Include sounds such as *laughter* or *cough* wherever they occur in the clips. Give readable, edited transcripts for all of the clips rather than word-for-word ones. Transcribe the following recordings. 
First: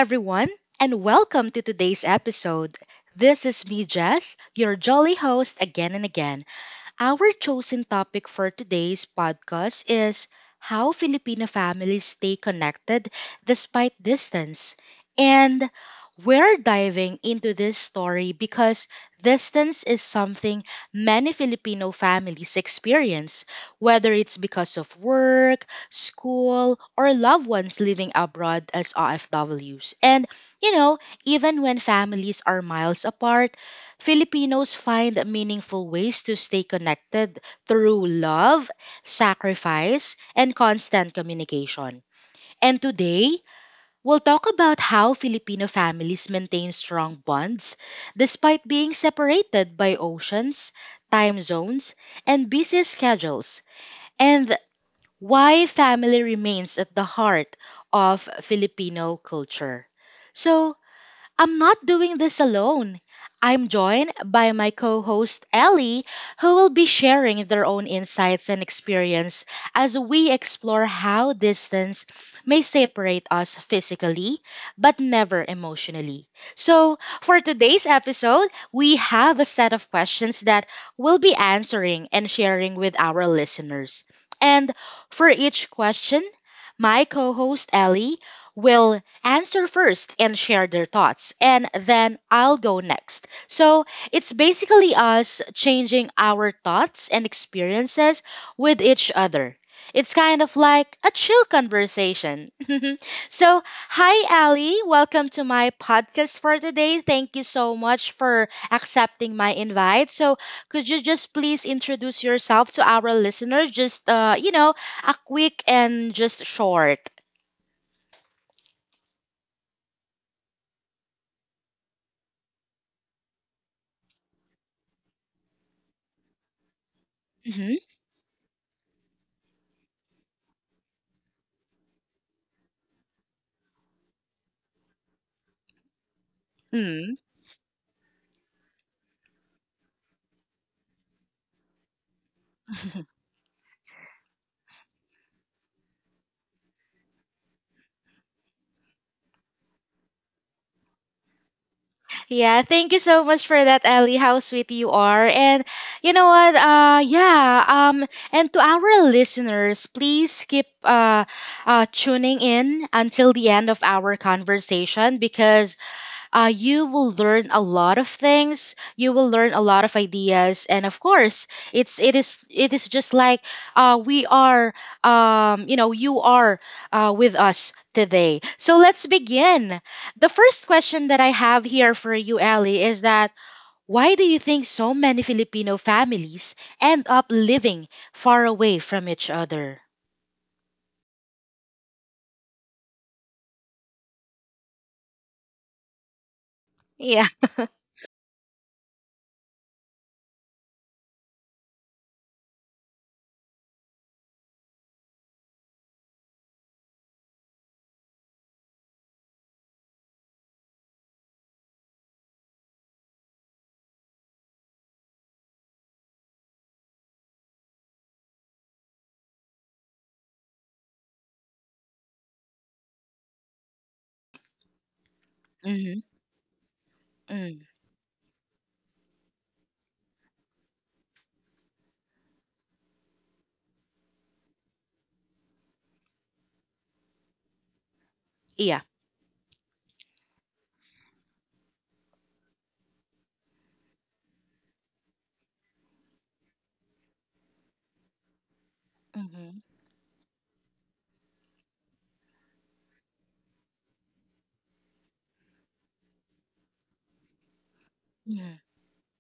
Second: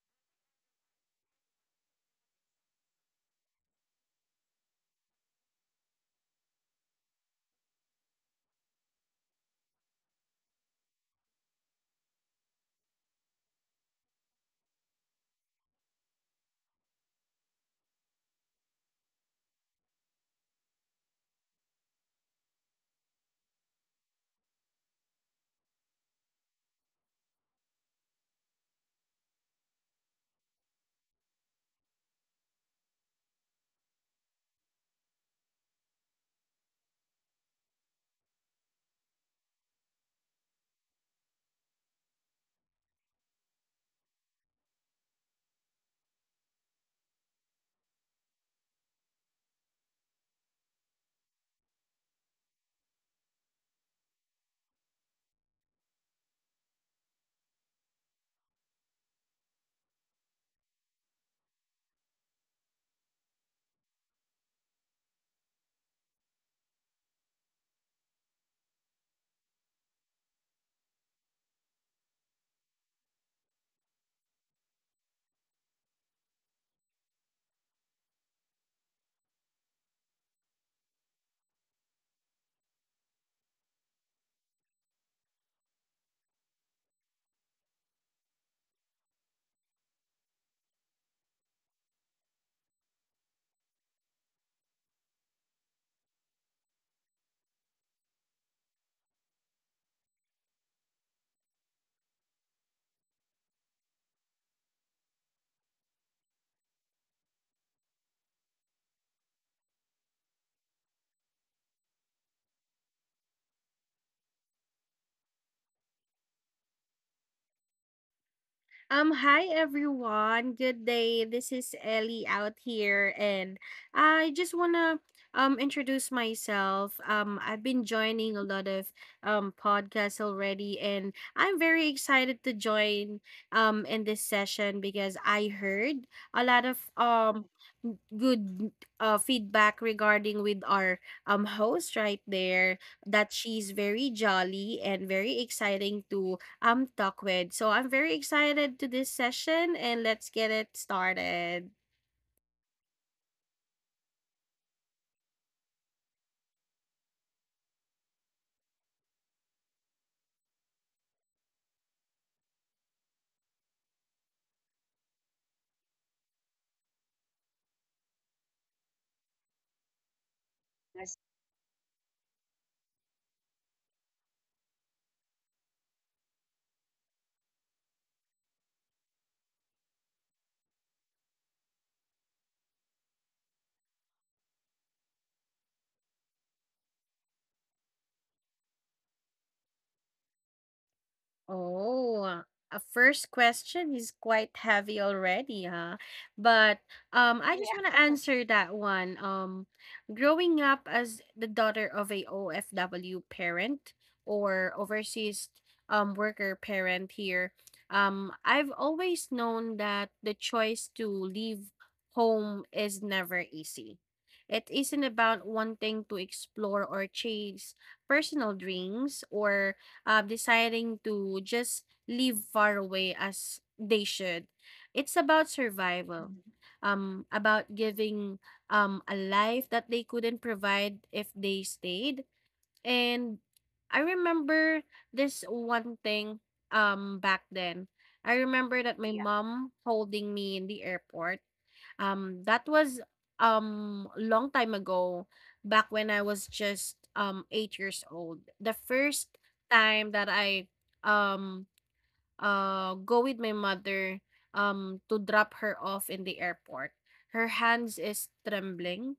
everyone, and welcome to today's episode. This is me, Jess, your jolly host again and again. Our chosen topic for today's podcast is how Filipino families stay connected despite distance. And we're diving into this story because distance is something many Filipino families experience, whether it's because of work, school, or loved ones living abroad as OFWs. And, you know, even when families are miles apart, Filipinos find meaningful ways to stay connected through love, sacrifice, and constant communication. And today, we'll talk about how Filipino families maintain strong bonds despite being separated by oceans, time zones, and busy schedules, and why family remains at the heart of Filipino culture. So, I'm not doing this alone. I'm joined by my co host Ellie, who will be sharing their own insights and experience as we explore how distance may separate us physically, but never emotionally. So, for today's episode, we have a set of questions that we'll be answering and sharing with our listeners. And for each question, my co host Ellie will answer first and share their thoughts, and then I'll go next. So it's basically us changing our thoughts and experiences with each other. It's kind of like a chill conversation. *laughs* So, hi, Ali. Welcome to my podcast for today. Thank you so much for accepting my invite. So, could you just please introduce yourself to our listeners? Just, a quick and just short. Hi everyone. Good day. This is Ellie out here and I just wanna introduce myself. I've Mm-hmm. been joining a lot of podcasts already, and I'm very excited to join in this session because I heard a lot of Mm. Good feedback regarding with our host right there, that she's very jolly and very exciting to talk with. So I'm very excited to this session, and let's get it started. Yeah, thank you so much for that, Ellie. How sweet you are. And you know what? Yeah, and to our listeners, please keep tuning in until the end of our conversation, because you will learn a lot of things, you will learn a lot of ideas, and of course it is just like, we are you know you are, with us today. So let's begin. The first question that I have here for you, Ellie, is that why do you think so many Filipino families end up living far away from each other? Oh, uh, a first question is quite heavy already, huh? But Yeah. um, I just Yeah. want to Yeah. answer that one. Growing up as the daughter of a OFW parent or overseas worker parent here, I've always known that the choice to leave home is never easy. It isn't about wanting to explore or chase personal dreams or deciding to just live far away as they should. It's about Mm-hmm. survival, Mm. about giving a life that they couldn't provide if they stayed. And I remember this one thing back then. I Yeah. remember that my Yeah. mom holding me in the airport. That was, long time ago, back when I was just, 8 years old. The first Mm-hmm. time that I, um, go with my mother, to drop her off in the airport. Her hands is Mm-hmm. trembling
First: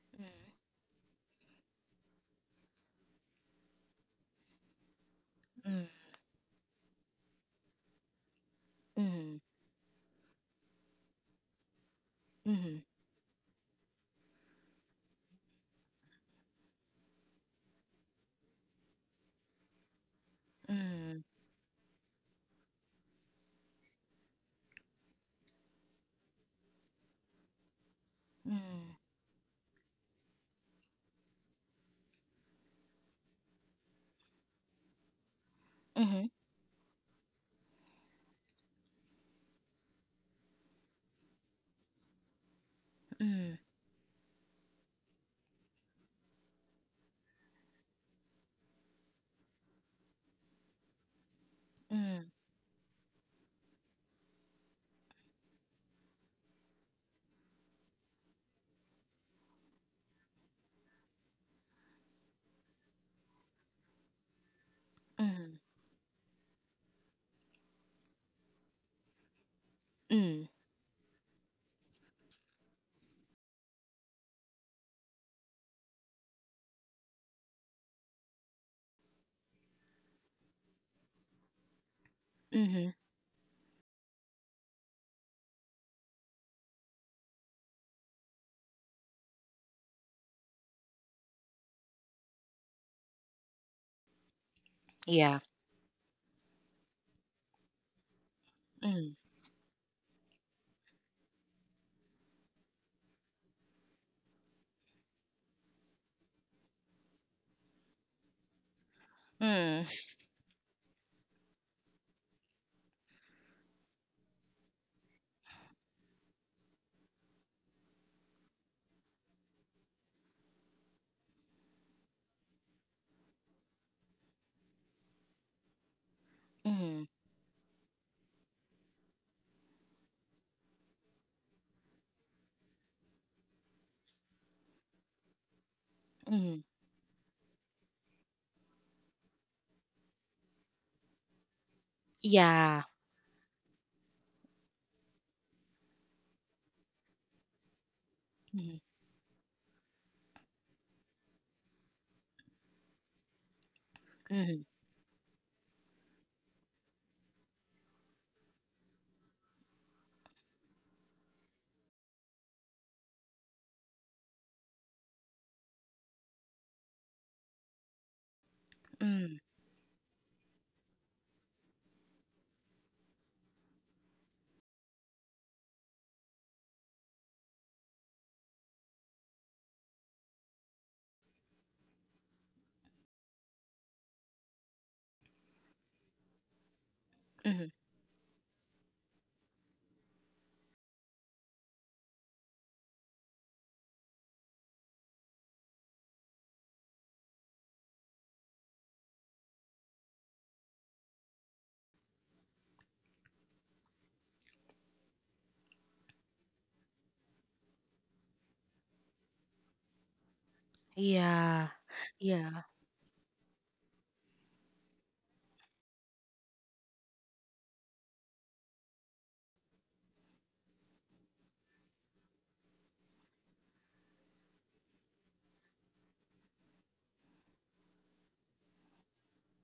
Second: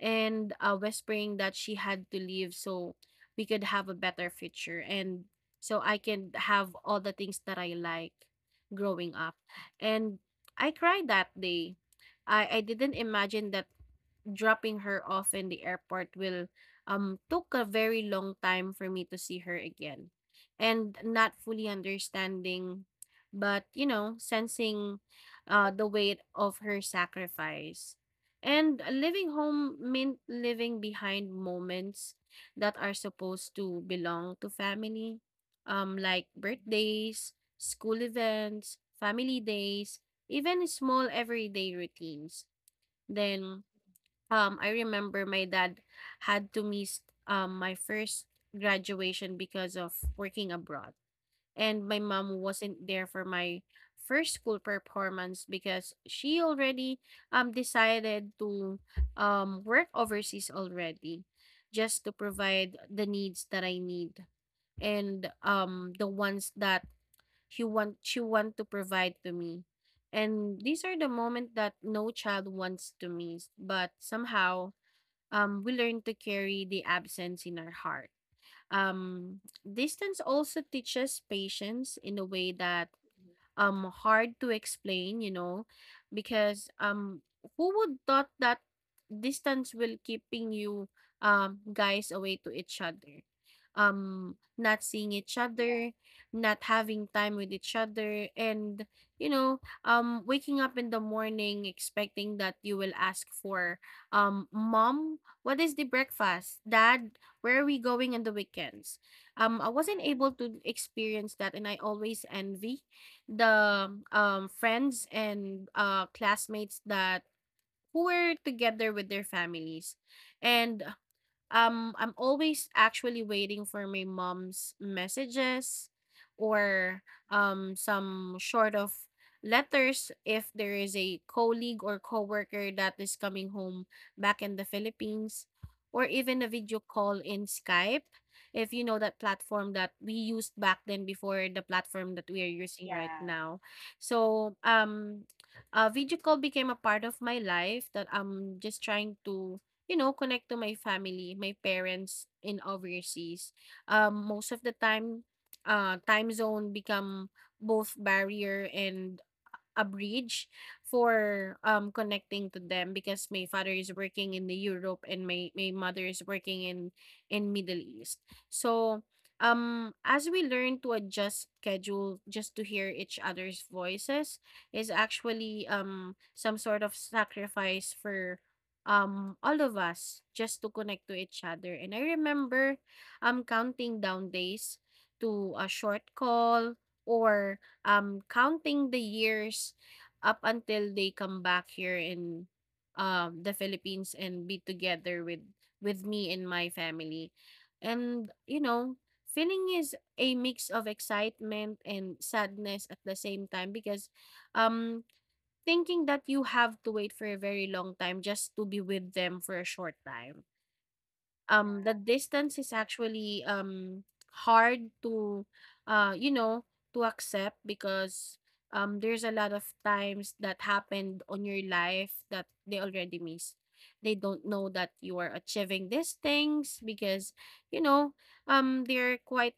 and Mm-hmm. Whispering that she had to leave so we could have a better future, and so I can have all the things that I like growing up. Mm-hmm. And I cried that day. I Mm-hmm. didn't imagine that dropping her off in the airport will took a very long time for me to see her again, and Mm-hmm. not fully understanding but you know sensing the weight of her sacrifice, and Mm. living home meant living behind moments that are supposed to belong to family, like Mhm. birthdays, school events, family days, even small everyday routines. Mm. Then I remember my dad had to miss my first graduation because of working abroad. And my Mm. mom wasn't there for my first school performance because she already decided to work overseas already, just to provide the needs that I need, and Mhm. The ones that he want she want to provide to me. Mm. And these are the moment that no child wants to miss, but somehow we learn to carry the absence in our heart. Um, Distance also teaches patience in a way that Mhm. Hard to explain, you know, because who would thought that distance will keeping you guys away to each other? Not seeing each Yeah. other, not having time with each other, and Mm. you know, waking up in the morning expecting that you will ask for mom, what is the breakfast? Dad, where are we going on the weekends? I Mm. wasn't able to experience that, and I always envy the friends and classmates that who were together with their families. And I'm always actually waiting for my mom's messages or Mhm. Some sort of letters, if there is a colleague or coworker that is coming home back in the Philippines, or even a Mhm. video call in Skype, if you know that platform that we used back then before the platform that we are Yeah. using right Yeah. now. So video call became a part of my life that I'm Mhm. just trying to you know, connect to my family, my parents in overseas. Most of Mhm. the time, time zone become both barrier and a bridge for connecting to them, because my father is working in the Europe and my mother is working in Middle East. So Mm. As we learn to adjust schedule just to hear each other's voices is actually some sort of sacrifice for all of us just to connect to each other. And I remember counting down days to a short call, or Mhm. Counting the years up until they come back here in the Philippines and be together with me and my family. And you know, feeling is a mix of excitement and sadness at the same time because um thinking that you have to wait for a very long time just to be with them for a short time. Yeah. Mm-hmm. The distance Yeah. is actually hard to you know to accept, because there's a lot of times that happened on your life that they already miss. They don't know that you are achieving these things because you know they're quite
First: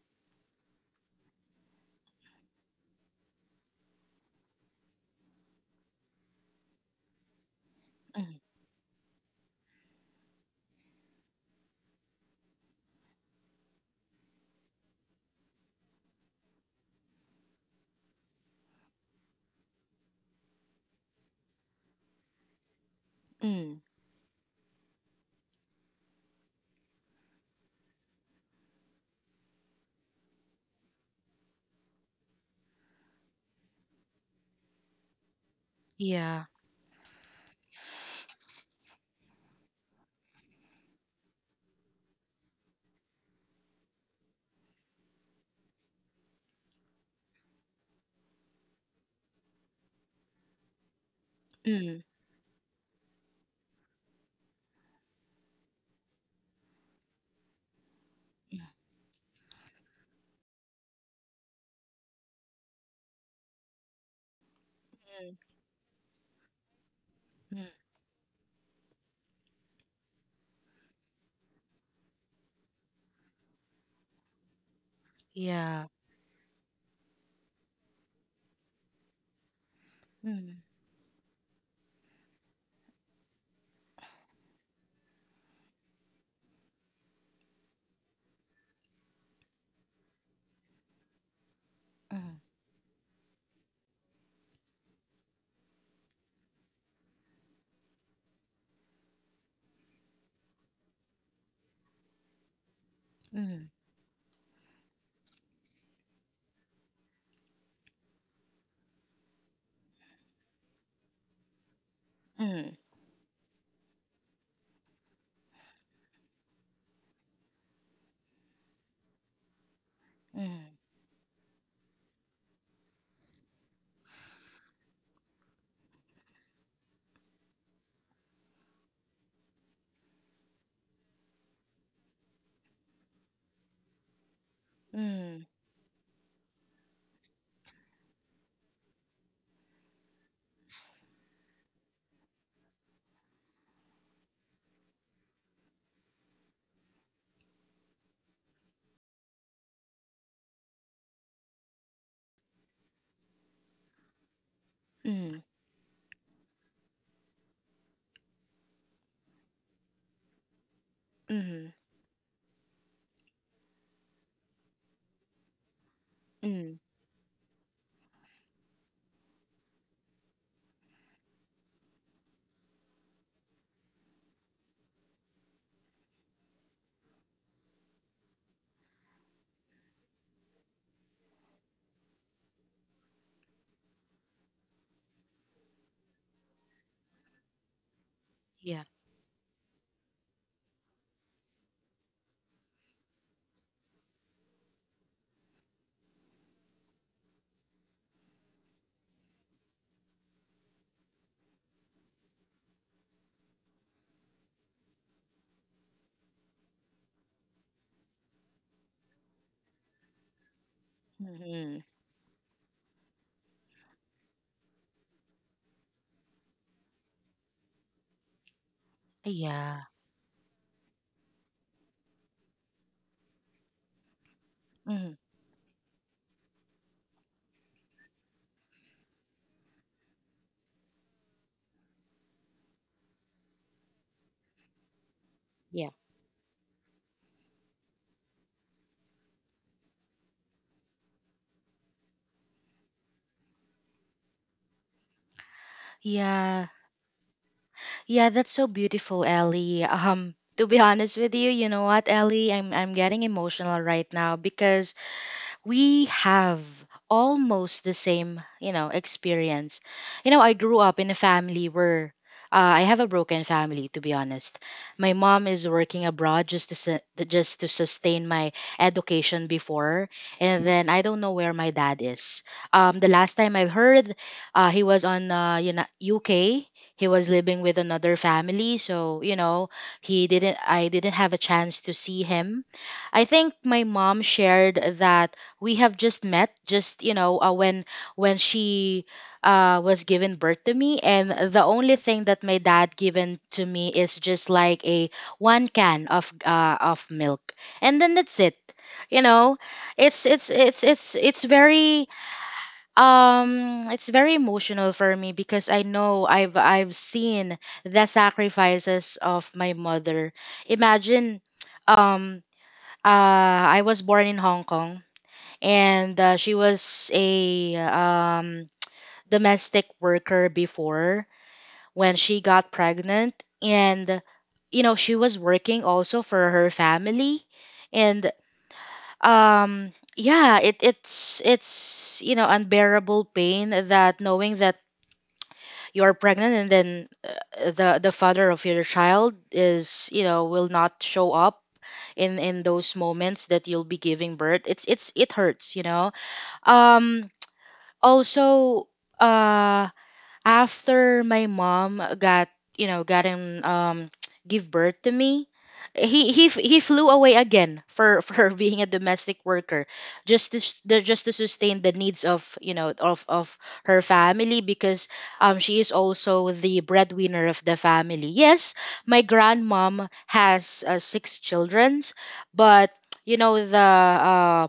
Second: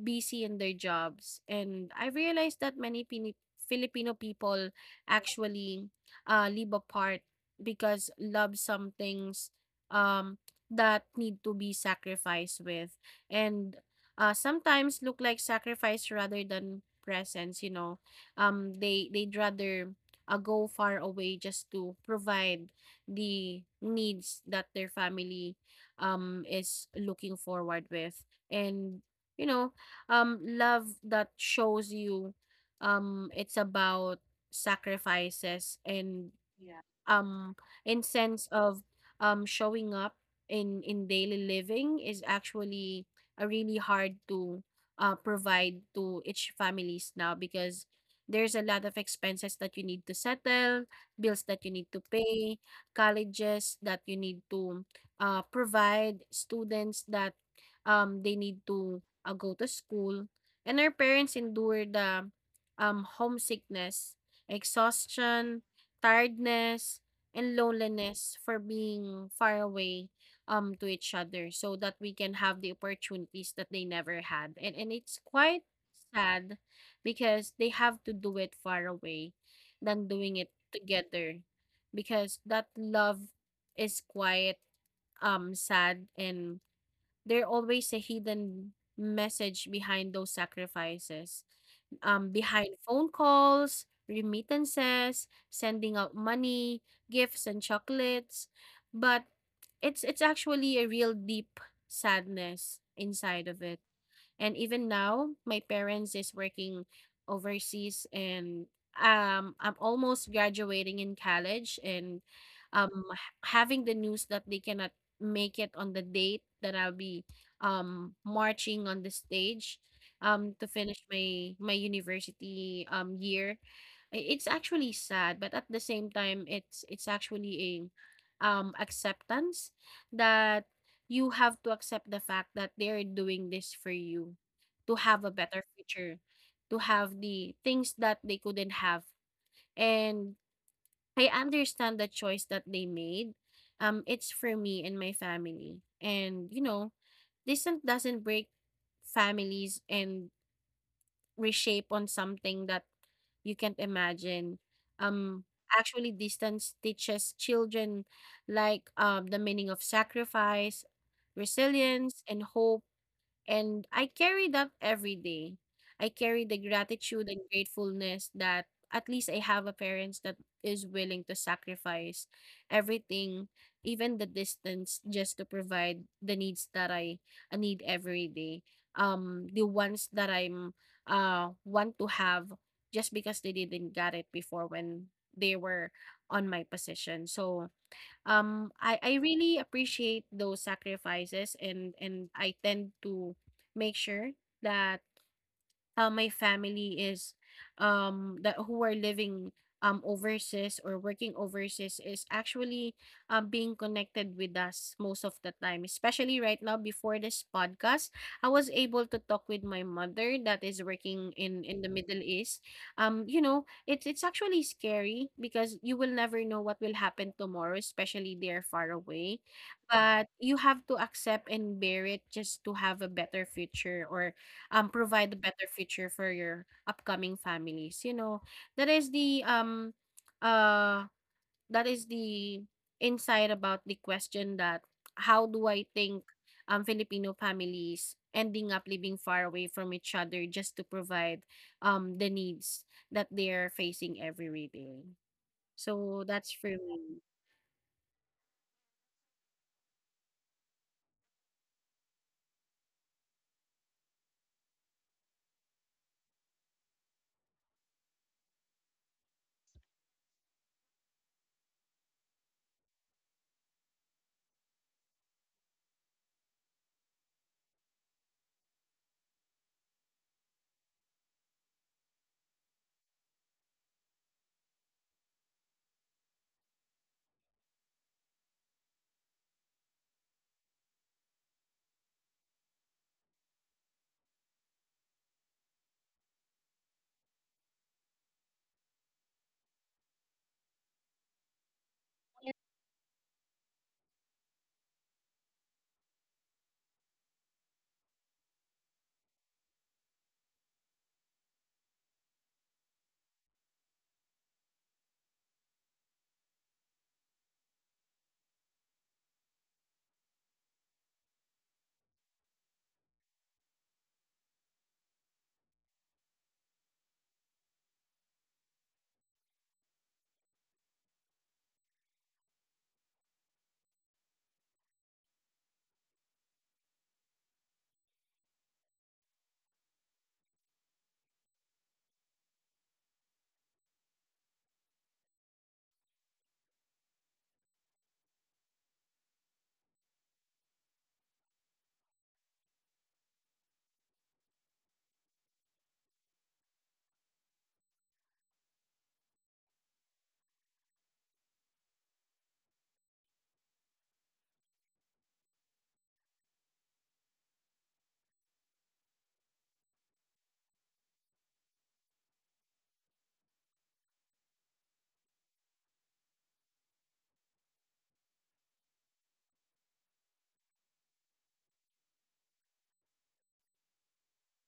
busy in their jobs. And I realized that many filipino people actually live apart because love some things um that need to be sacrificed with, and sometimes look like sacrifice rather than presence, you know. They they'd rather go far away just to provide the Mm. needs that their family is looking forward with. And you know, love that shows you, it's about sacrifices, and Yeah. Yeah. In sense of showing up in daily living is actually really hard to provide to each families now, because there's a lot of expenses that you need to settle, bills that you need to Mm. pay, colleges that you need to provide, students that they need to go to school. And our parents endure the homesickness, Mm. exhaustion, tiredness, and Mm. loneliness for being far away to each other, so that we can have the opportunities that they never had. And it's quite Yeah. sad because they have to do it far away than doing it Mm. together, because that love is quite sad, and there always a hidden message behind those sacrifices, Mhm. behind phone calls, remittances, sending out money, gifts and chocolates. But it's actually a real deep sadness inside of it. And even now, my parents is working overseas, and I'm almost graduating in college, and Mm. Having the news that they cannot make it on the date that I'll be marching on the stage Mm. To Mhm. finish my university year. It's actually sad, but at the same time, it's actually a acceptance that you have to accept the fact that they're doing this for you to have a Mm. better future, to have the things that they couldn't have. And I understand the choice that they made. It's for me and my family. And you know, distance doesn't break families and reshape on something that you can't imagine. Um, Mm. Actually, distance teaches children like the meaning of sacrifice, Mhm. resilience, and hope, and I carry that every day. I carry the Mm. gratitude and gratefulness that at least I have a parents that is willing to sacrifice everything, even the distance, just to provide the needs that I need every day. The ones that I'm want to have, just because they didn't get it before when they were on my position. So um Yeah. I I really appreciate those sacrifices, and I tend to make sure that how my family is that who are living overseas or working overseas is actually being connected with us most of the time, especially right now. Before this podcast, I was able to talk with my mother that is working in Mhm. the Middle East. You know, it's actually scary because you will never know what will happen tomorrow, especially they're far away. Yeah. But you have to accept and bear it just to have a better future, or Mhm. Yeah. Mm-hmm. Yeah. Mm-hmm. Yeah. Mm-hmm. provide a better future for your upcoming families, you know. That is the um uh that is the insight about the question that how do Yeah. Yeah. I Mm-hmm. think Filipino families ending up living far away from each other, just to provide the needs that they're facing every day. So that's Yeah. for me. Yeah, that's so beautiful, Ellie. To be honest with you, you know what, Ellie, I'm getting emotional right now because we have almost the same, experience. I grew up in a family where, I have a broken family, to be honest. My mom is working abroad just to just to sustain my education before, and then I don't know where my dad is. The last time I've heard, he was on, UK. He was living with another family, so he didn't. I didn't have a chance to see him. I think my mom shared that we have just met just when she was given birth to me, and the only thing that It's my dad given to me is just like a one can of, milk, and then that's it you know it's it's it's it's it's very it's very emotional for me, because I know I've seen the sacrifices of my mother. Imagine, um I was born in Hong Kong, and she was a domestic worker before, when she got pregnant, and she was working also for her family. And yeah, it's unbearable pain, that knowing that you're pregnant, and then, the father of your child is, will not show up in those moments that you'll be giving birth. It hurts, um also, uh after my mom got you know got him *tsk* give birth to me, he flew away again for *laughs* for being a domestic worker, just to sustain the needs of you know of her family, because she is also the breadwinner of the family, yes. My grandmom has, six children, but *tsk* the, uh,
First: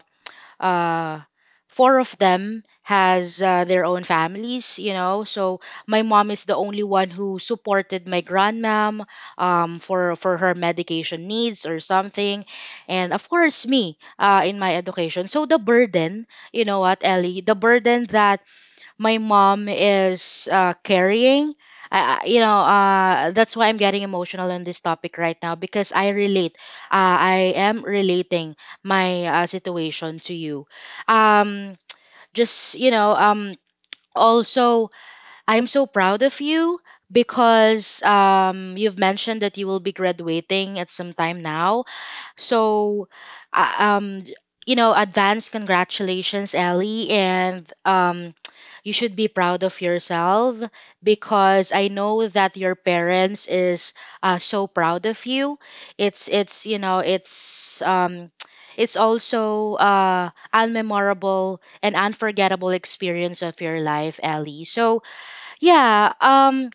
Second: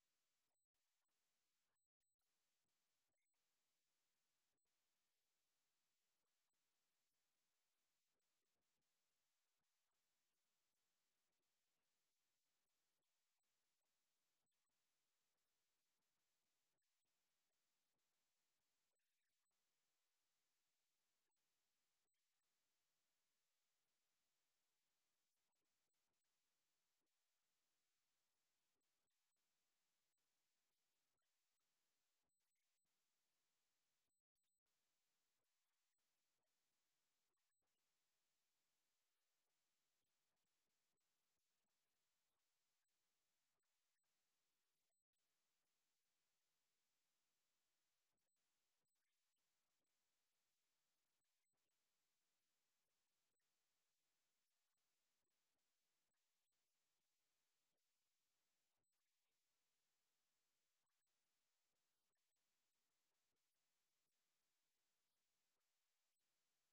uh, four of them has, their own families, so my mom is the only one who supported my grandmom, for her medication needs or something, and of course me, in my education. So the burden, you know what, Ellie, the burden that my mom is, carrying. That's why I'm getting emotional on this topic right now, because I relate. I am relating my, situation to you. Um, just, also, I'm so proud of you, because you've mentioned that you will be graduating at some time now, so, uh, um, advance congratulations, Ellie, and, you should be proud of yourself, because I know that your parents is, so proud of you. It's you know it's also, unmemorable and unforgettable experience of your life, Ellie. So yeah,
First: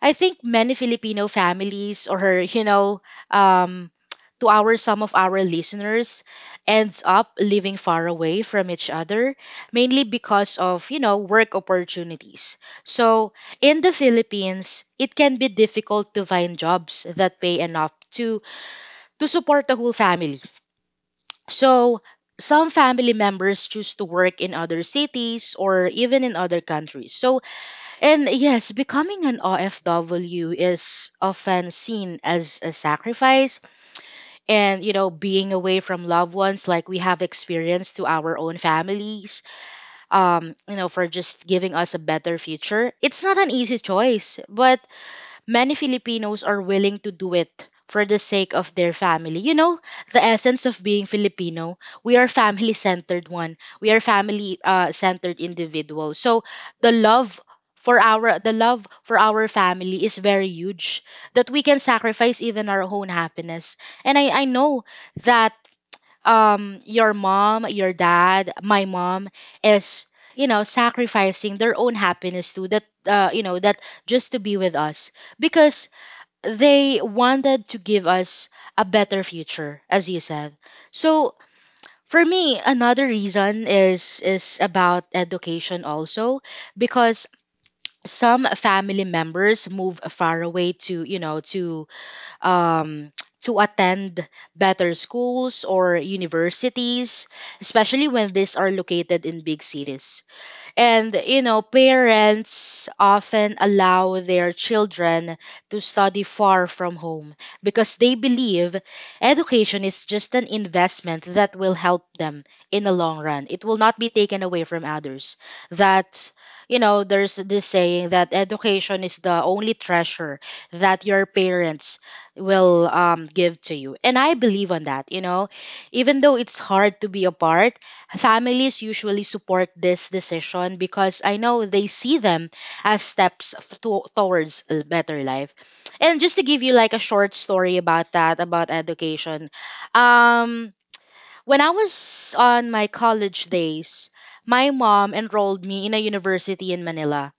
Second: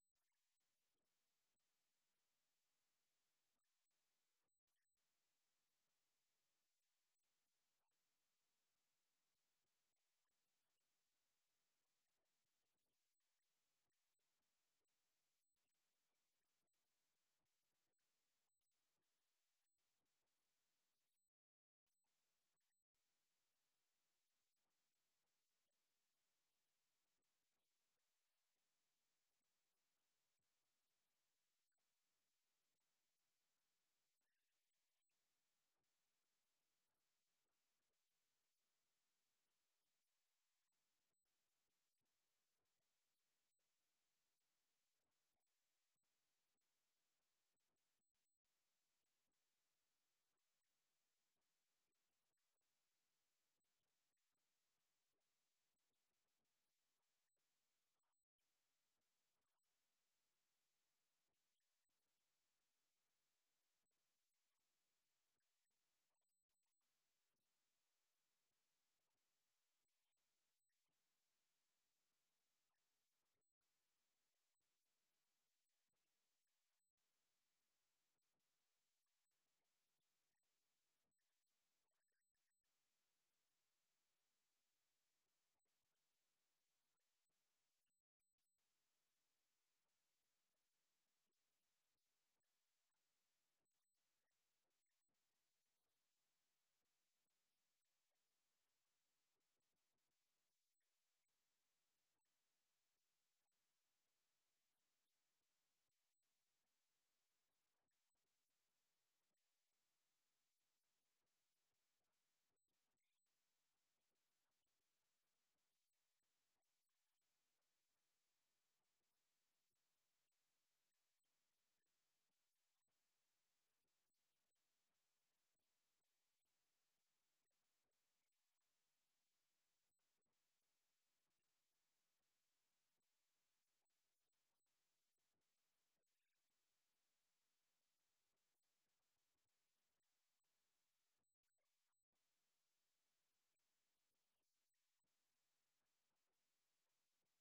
I think many Filipino families, or you know um to our some of our listeners, ends up living far away from each other mainly because of, work opportunities. So in the Philippines it can be difficult to find jobs that pay enough to support the whole family. So some family members choose to work in other cities or even in other countries. So and yes, becoming an OFW is often seen as a sacrifice, and, being away from loved ones like we have experienced to our own families, for just giving us a better future. It's not an easy choice, but many Filipinos are willing to do it for the sake of their family. The essence of being Filipino, we are family centered one. We are family, centered individuals. So the love the love for our family is very huge, that we can sacrifice even our own happiness. And I know that, your mom, your dad, my mom is, sacrificing their own happiness too, that you know that just to be with us, because they wanted to give us a better future, as you said. So for me, another reason is about education also, because some family members move far away to, um, to attend better schools or universities, especially when these are located in big cities. And, parents often allow their children to study far from home, because they believe education is just an investment that will help them in the long run. It will not be taken away from others. That's, there's this saying that education is the only treasure that your parents will, give to you. And I believe on that, even though it's hard to be apart, families usually support this decision because I know they see them as steps, towards a better life. And just to give you like a short story about that, about education, um, when I was on my college days, my mom enrolled me in a university in Manila,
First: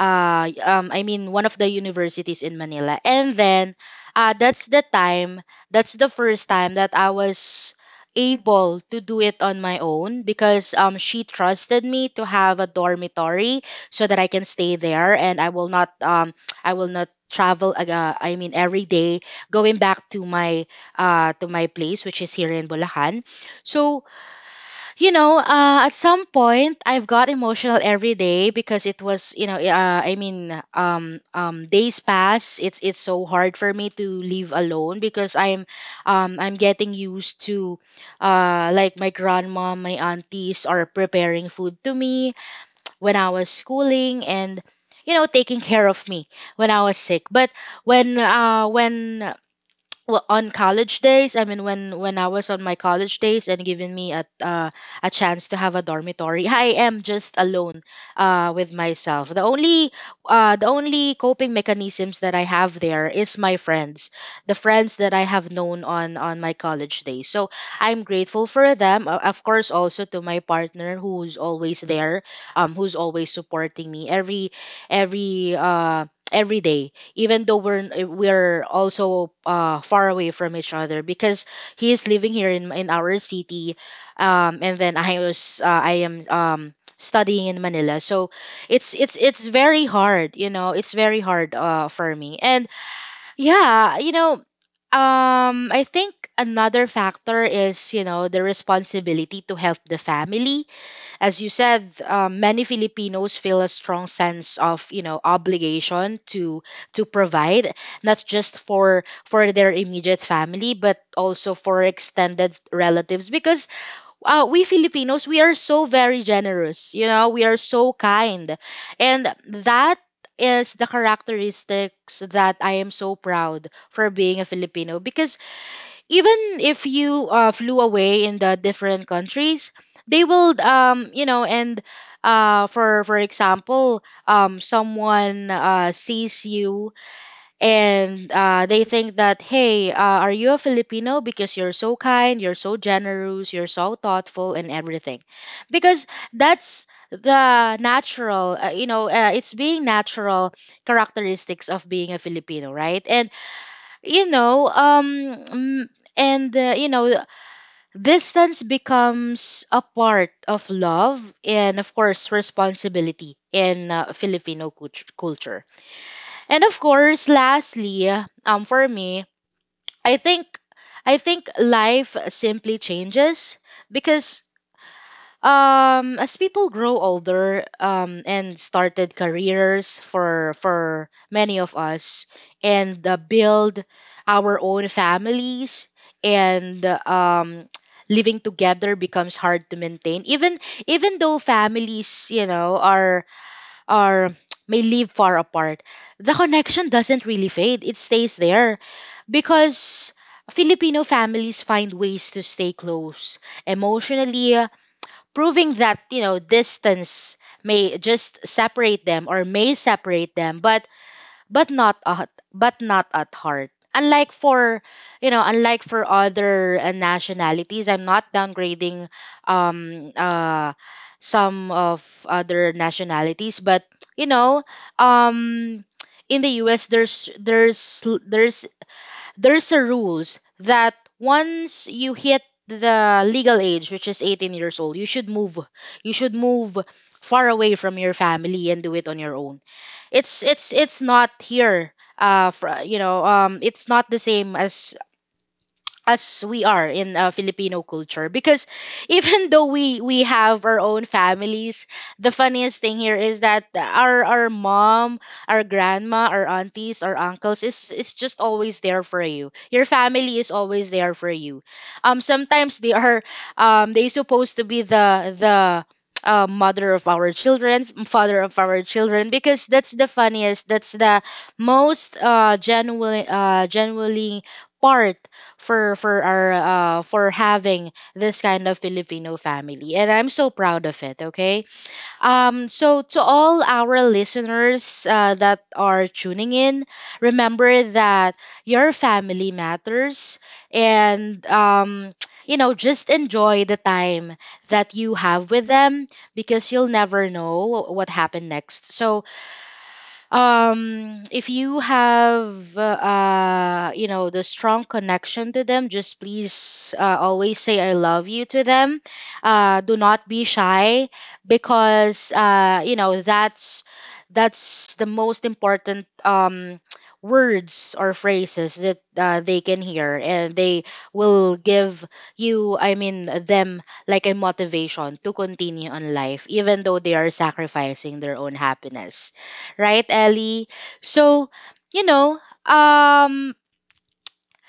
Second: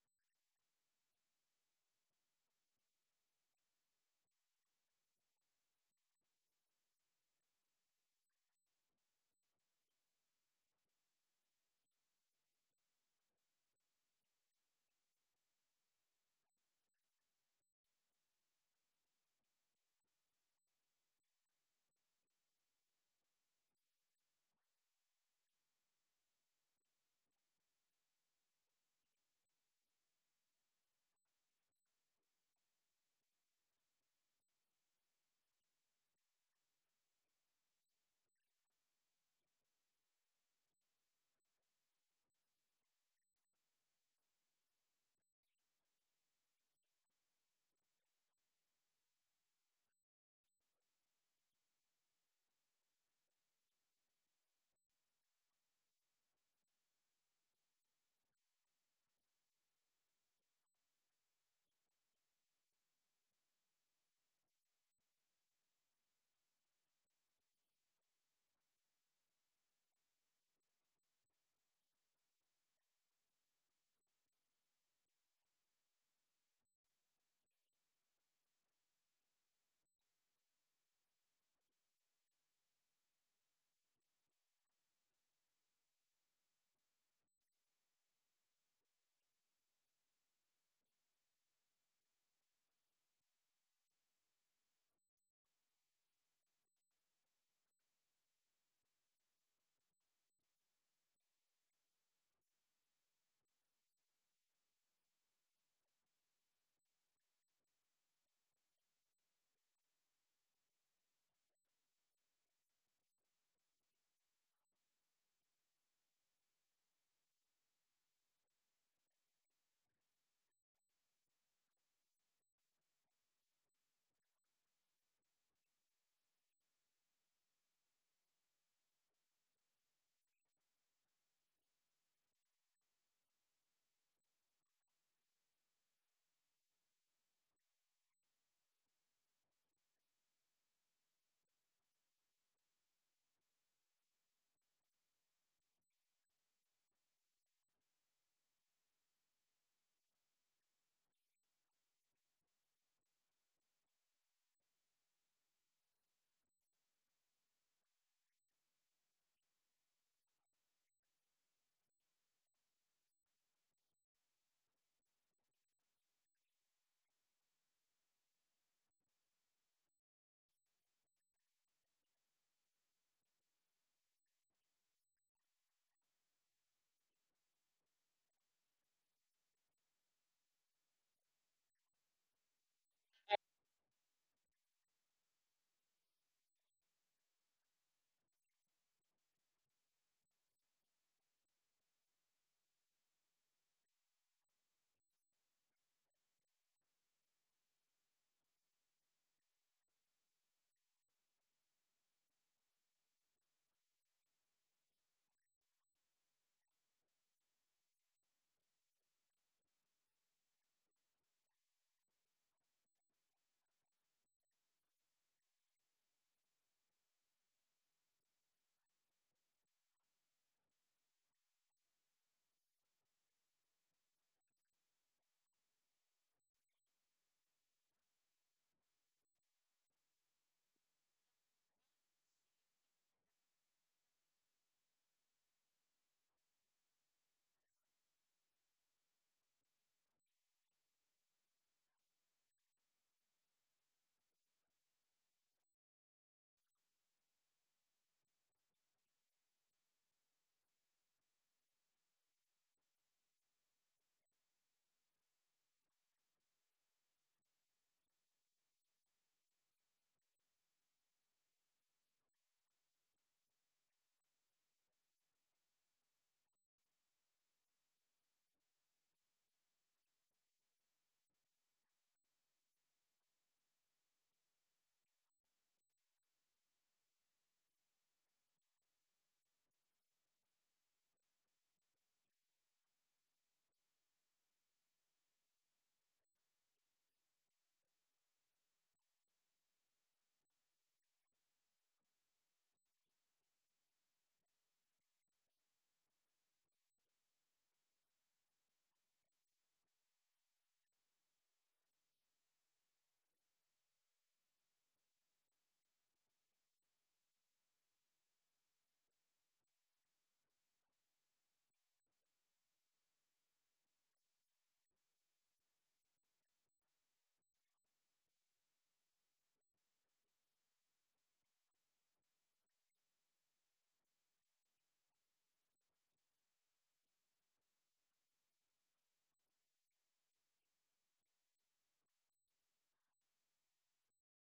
I mean, one of the universities in Manila. And then uh that's the time that's the first time that I was able to do it on my own, because she trusted me to have a dormitory so that I can stay there, and I will not *tsk* I will not travel I mean every day going back to my, to my place, which is here in Bulacan. So at some point, I've got emotional every day because it was, I mean, days pass. It's so hard for me to leave alone because I'm getting used to, like, my grandma, my aunties are preparing food to me when I was schooling, and, taking care of me when I was sick. But when well on college days, I mean when I was on my college days and given me a chance to have a dormitory *laughs* I am just alone with myself. The only coping mechanisms that I have there is my friends, the friends that I have known on my college days. So I'm grateful for them, of course also to my partner who's always there, who's always supporting me every uh every day, even though we're also far away from each other because he is living here in our city, and then I am studying in Manila. So it's very hard, you know. It's very hard for me. And yeah, I think another factor is, you know, the responsibility to help the family. As you said, many Filipinos feel a strong sense of, you know, obligation to provide, not just for their immediate family but also for extended relatives, because we Filipinos, we are so very generous, you know, we are so kind. And that is the characteristics that I am so proud for being a Filipino, because even if you flew away in the different countries, they will you know, and for example, someone sees you and they think that, hey, are you a Filipino? Because you're so kind, you're so generous, you're so thoughtful and everything. Because that's the natural you know, it's being natural characteristics of being a Filipino, right? And you know, and you know, distance becomes a part of love and of course responsibility in Filipino culture. And of course, lastly, for me, i think I think life simply changes, because as people grow older, and started careers for many of us, and build our own families. And *tsk* living together becomes hard to maintain. Even though families, you know, are are *tsk* may live far apart, the connection doesn't really fade, it stays there, because Filipino families find ways to stay close emotionally, proving that, you know, distance may separate them, but but not at heart. Unlike for, you know, unlike for other nationalities, I'm not downgrading um uh some of other nationalities, but you know, um in the US, there's a rules that once you hit the legal age, which is 18 years old, you should move. You should move far away from your family and do it on your own. It's not here. It's not the same as we are in Filipino culture, because even though we have our own families, the funniest thing here is that our mom, our grandma, our aunties, our uncles is just always there for you, your family is always there for you. Sometimes they are they supposed to be the mother of our children, father of our children, because that's the funniest, that's the most genuine, genuinely part for our for having this kind of Filipino family, and I'm so proud of it. Okay, so to all our listeners that are tuning in, remember that your family matters, and *tsk* you know, just enjoy the time that you have with them, because you'll never know what happened next. So if you have you know the strong connection to them, just please always say I love you to them. Do not be shy, because you know, that's the most important words or phrases that they can hear, and they will give you I mean them like a motivation to continue on life, even though they are sacrificing their own happiness, right, Ellie? So, you know, um,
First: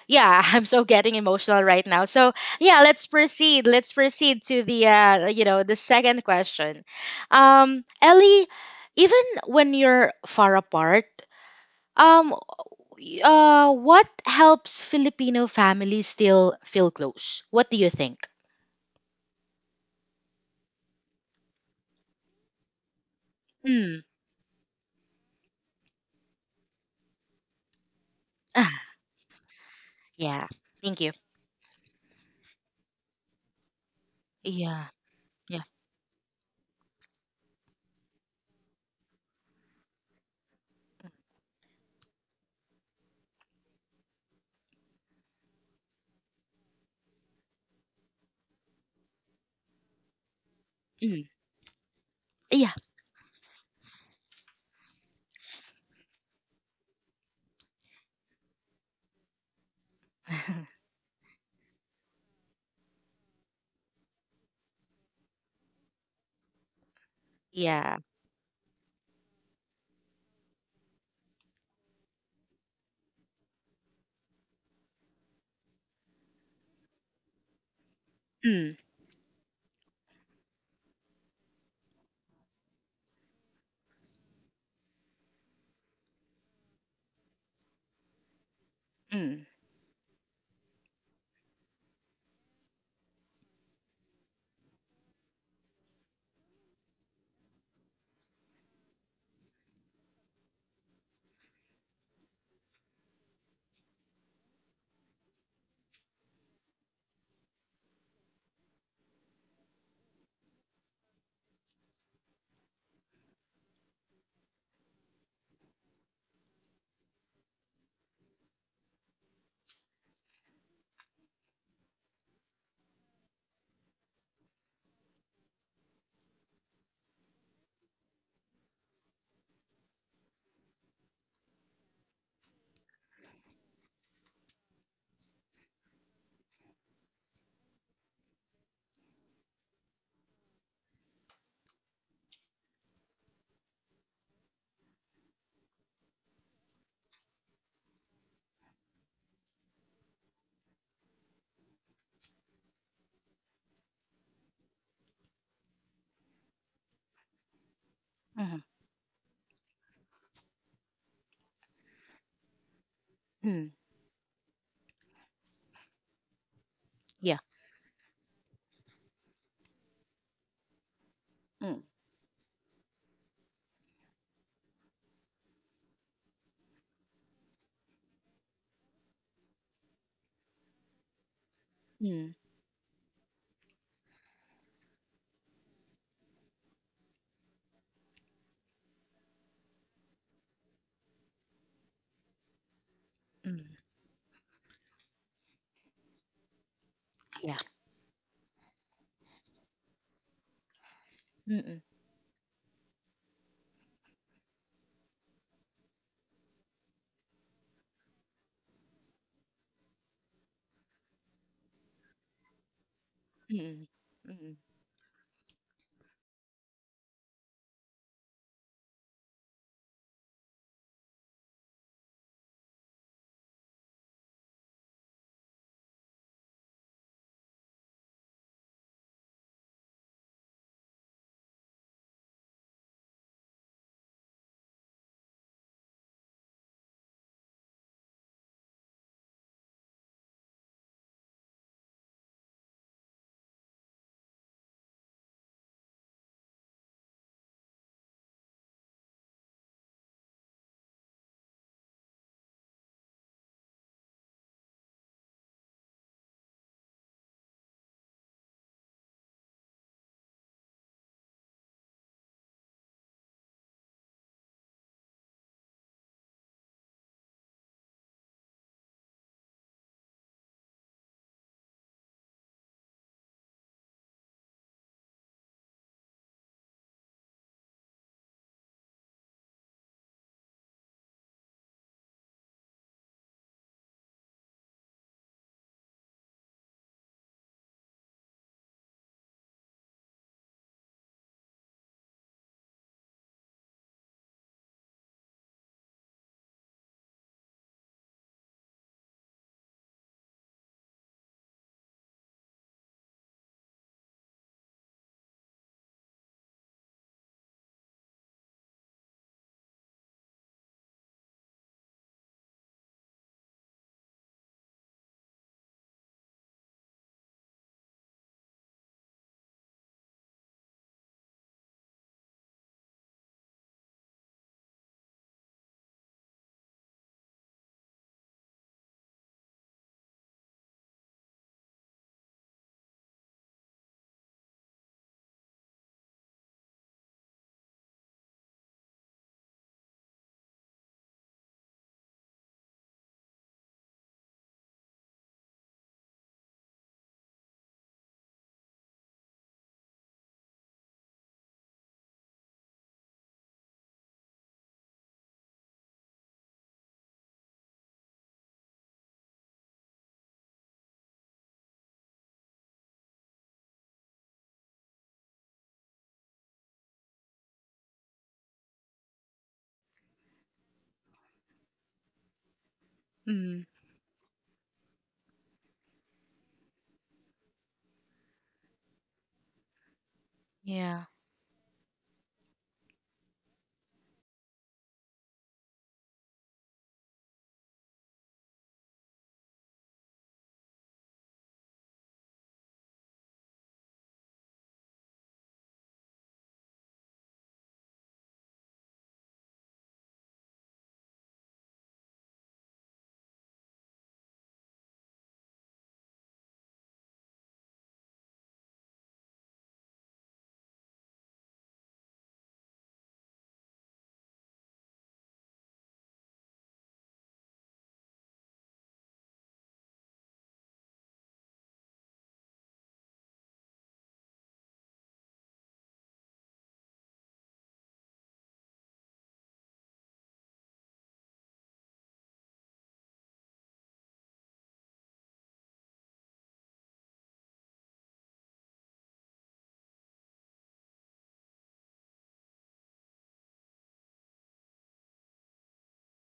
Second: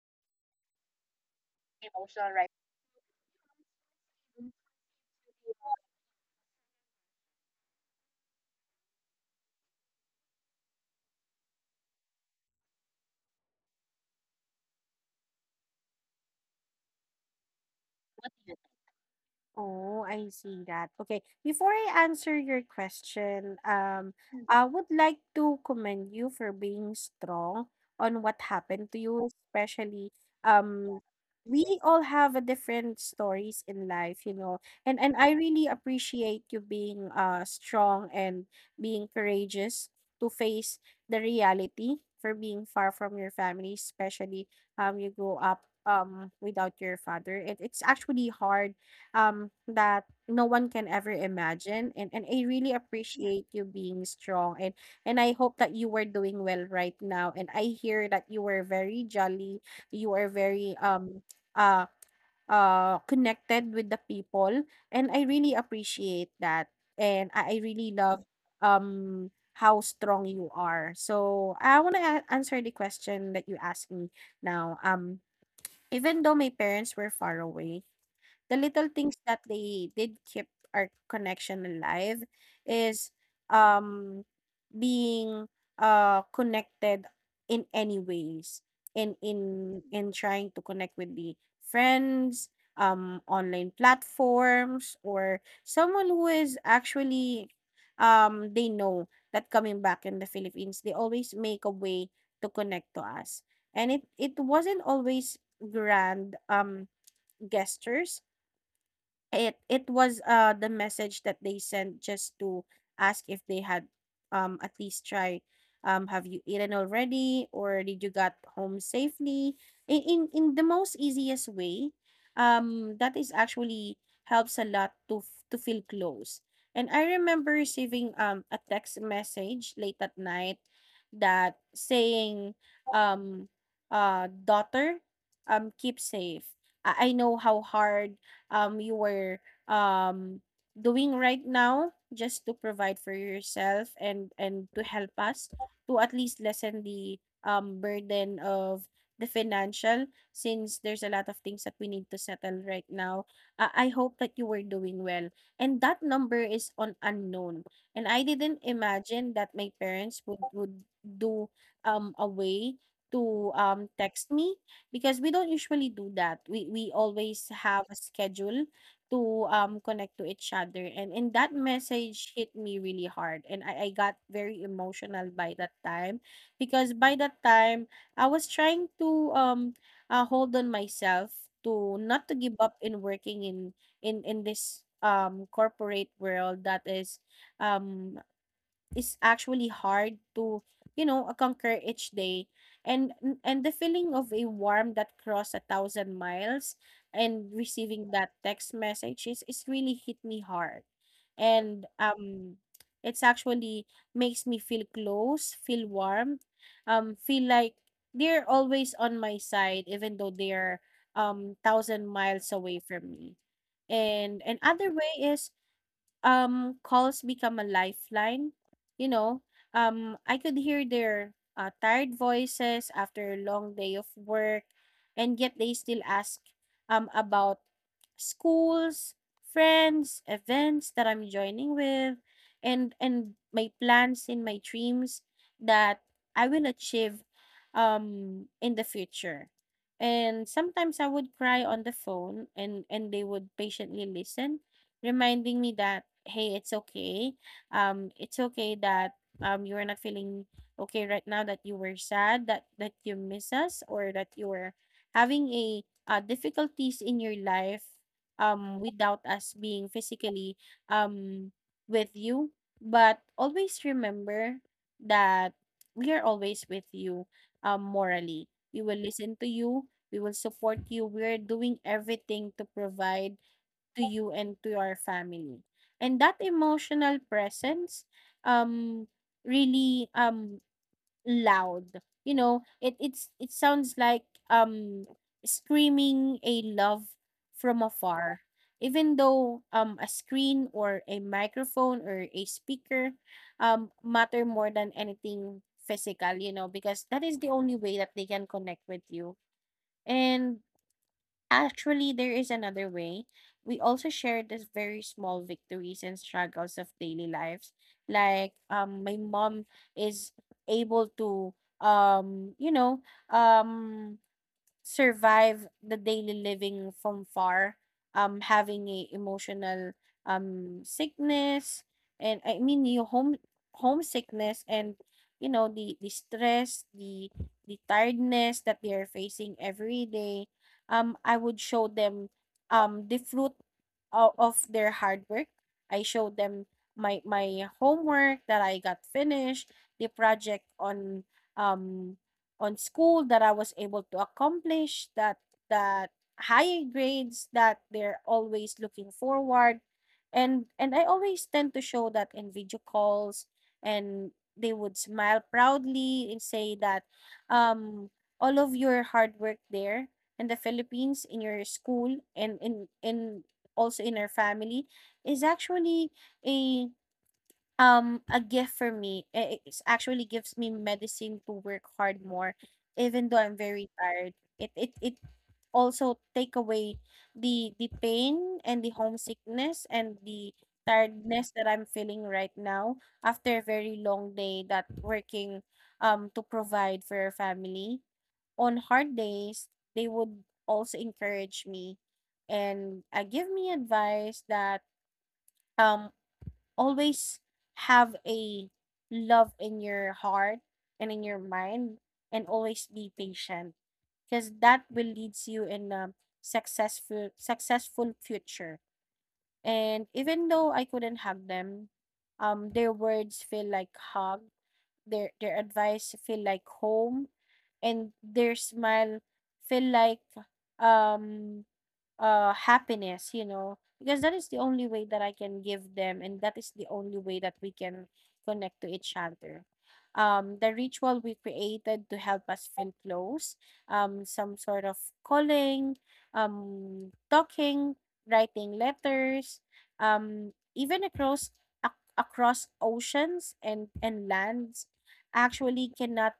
yeah, *laughs* I'm so getting emotional right now. emotional, So, right? yeah, let's proceed. Let's proceed to the, the second question. Ellie, even when you're far apart, um, what helps Filipino families still feel close? What do you think? Oh, I see that. Okay. Before I answer your question, Mm. *laughs* Mm. I would like to commend you for being strong on what Ah, happened to you, especially yeah. Thank um you. we all have a different stories in life, you know. Yeah. And I Yeah. really appreciate you being strong and being courageous to face the reality for being far from your family, especially you grow up without your father. It's actually hard that no one can ever Mm. imagine, and I really Yeah. appreciate you being strong. And I hope that you were doing well right now, and I hear that you were very jolly. You were very uh connected with the people, and I really appreciate that. And I really Yeah. love um how strong you are, so I want to answer the question that you asked me now. Even though my parents were far away, the Mm. little things that they did keep our connection alive is um being connected in any ways, in Mm. in in trying to connect with the friends, online platforms, or someone who is actually they know that coming back in the Philippines, they always make a way to connect to us. And it wasn't always grand gestures. It was the message that they sent just to ask if they had at least try, have you eaten already, or did you got home safely, in the most easiest way that is actually helps a lot to to feel close. And I remember receiving a text message late at night that saying, um "Daughter, keep safe. I know how hard you were um doing right now just to provide for yourself, and to help us to at least lessen the burden of the financial, since there's a lot of things that we need to settle right now. I hope that you were doing well." And that number is on unknown, and I didn't Mm. imagine that my parents would do a way to Mm. Text me, because we don't usually do that. We Yeah. always have a schedule to connect to each other. And that Mm. message hit me really hard, and I got very emotional by that time. Because by that time I was trying to hold on myself to not to Mm. give up in working in this corporate world that um is actually hard to, you know, conquer each day. And and the Mm. feeling of a warm that crossed a thousand miles and Yeah. receiving that text message is really hit me hard. And Mm-mm. It's actually makes me feel close, feel warm, feel like they're always on my side even though they're thousand miles away from me. Mm-mm. And Mm-mm. another way is, calls become a lifeline, you know. I could hear their tired voices after a long day of work, and yet they still ask about schools, friends, events that I'm joining with, and my plans and my dreams that I will achieve in the future. And sometimes I would cry on the phone, and they would patiently listen, reminding me that, "Hey, it's okay. It's okay that you are not feeling okay right now. That you were sad. That you miss us, or that you were having a difficulties in your life. Without us being physically um with you, but always remember that we are always with you. Morally, we will listen to you. We will support you. We are doing everything to provide to you and to your family. And that emotional presence um really loud. You know, it sounds like um screaming a love from afar. Even though a screen or a microphone or a speaker matter more than anything physical, you know, because that is the only way that they can connect with you." And actually, there is another way. We also share these very small victories and struggles of daily lives. Like, my mom is able to, you know, um survive the daily living from far, having a emotional sickness, and I mean you home homesickness, and, you know, the stress, the tiredness that they are facing every day. I would show them the fruit of their hard work. I showed them my homework that I got finished, the project um on school that I was able to accomplish, that that high grades that they're always looking forward, and I always tend to show that in video calls. And they would smile proudly and say that, um "All of your hard work there in the Philippines, in your school, and in also in our family is actually a a gift for me. It actually gives me medicine to work hard more, even though I'm Mm. very tired. It also take away the pain and the homesickness and the Yeah. tiredness that I'm feeling right now after a very long day that working to provide for your family." On hard days, they would also encourage me and, give me advice that, um always have a love in your heart and in your mind, and always be patient, because that will leads you in a successful future. And even though I couldn't hug them, their words feel like hug, their advice feel like home, and their smile feel like um happiness, you know, because that is the only way that I can give them, and that is the only way that we can connect to each other. Um, the ritual we created to help us feel close, some sort of calling, talking, writing letters, even ac- across oceans and lands, actually cannot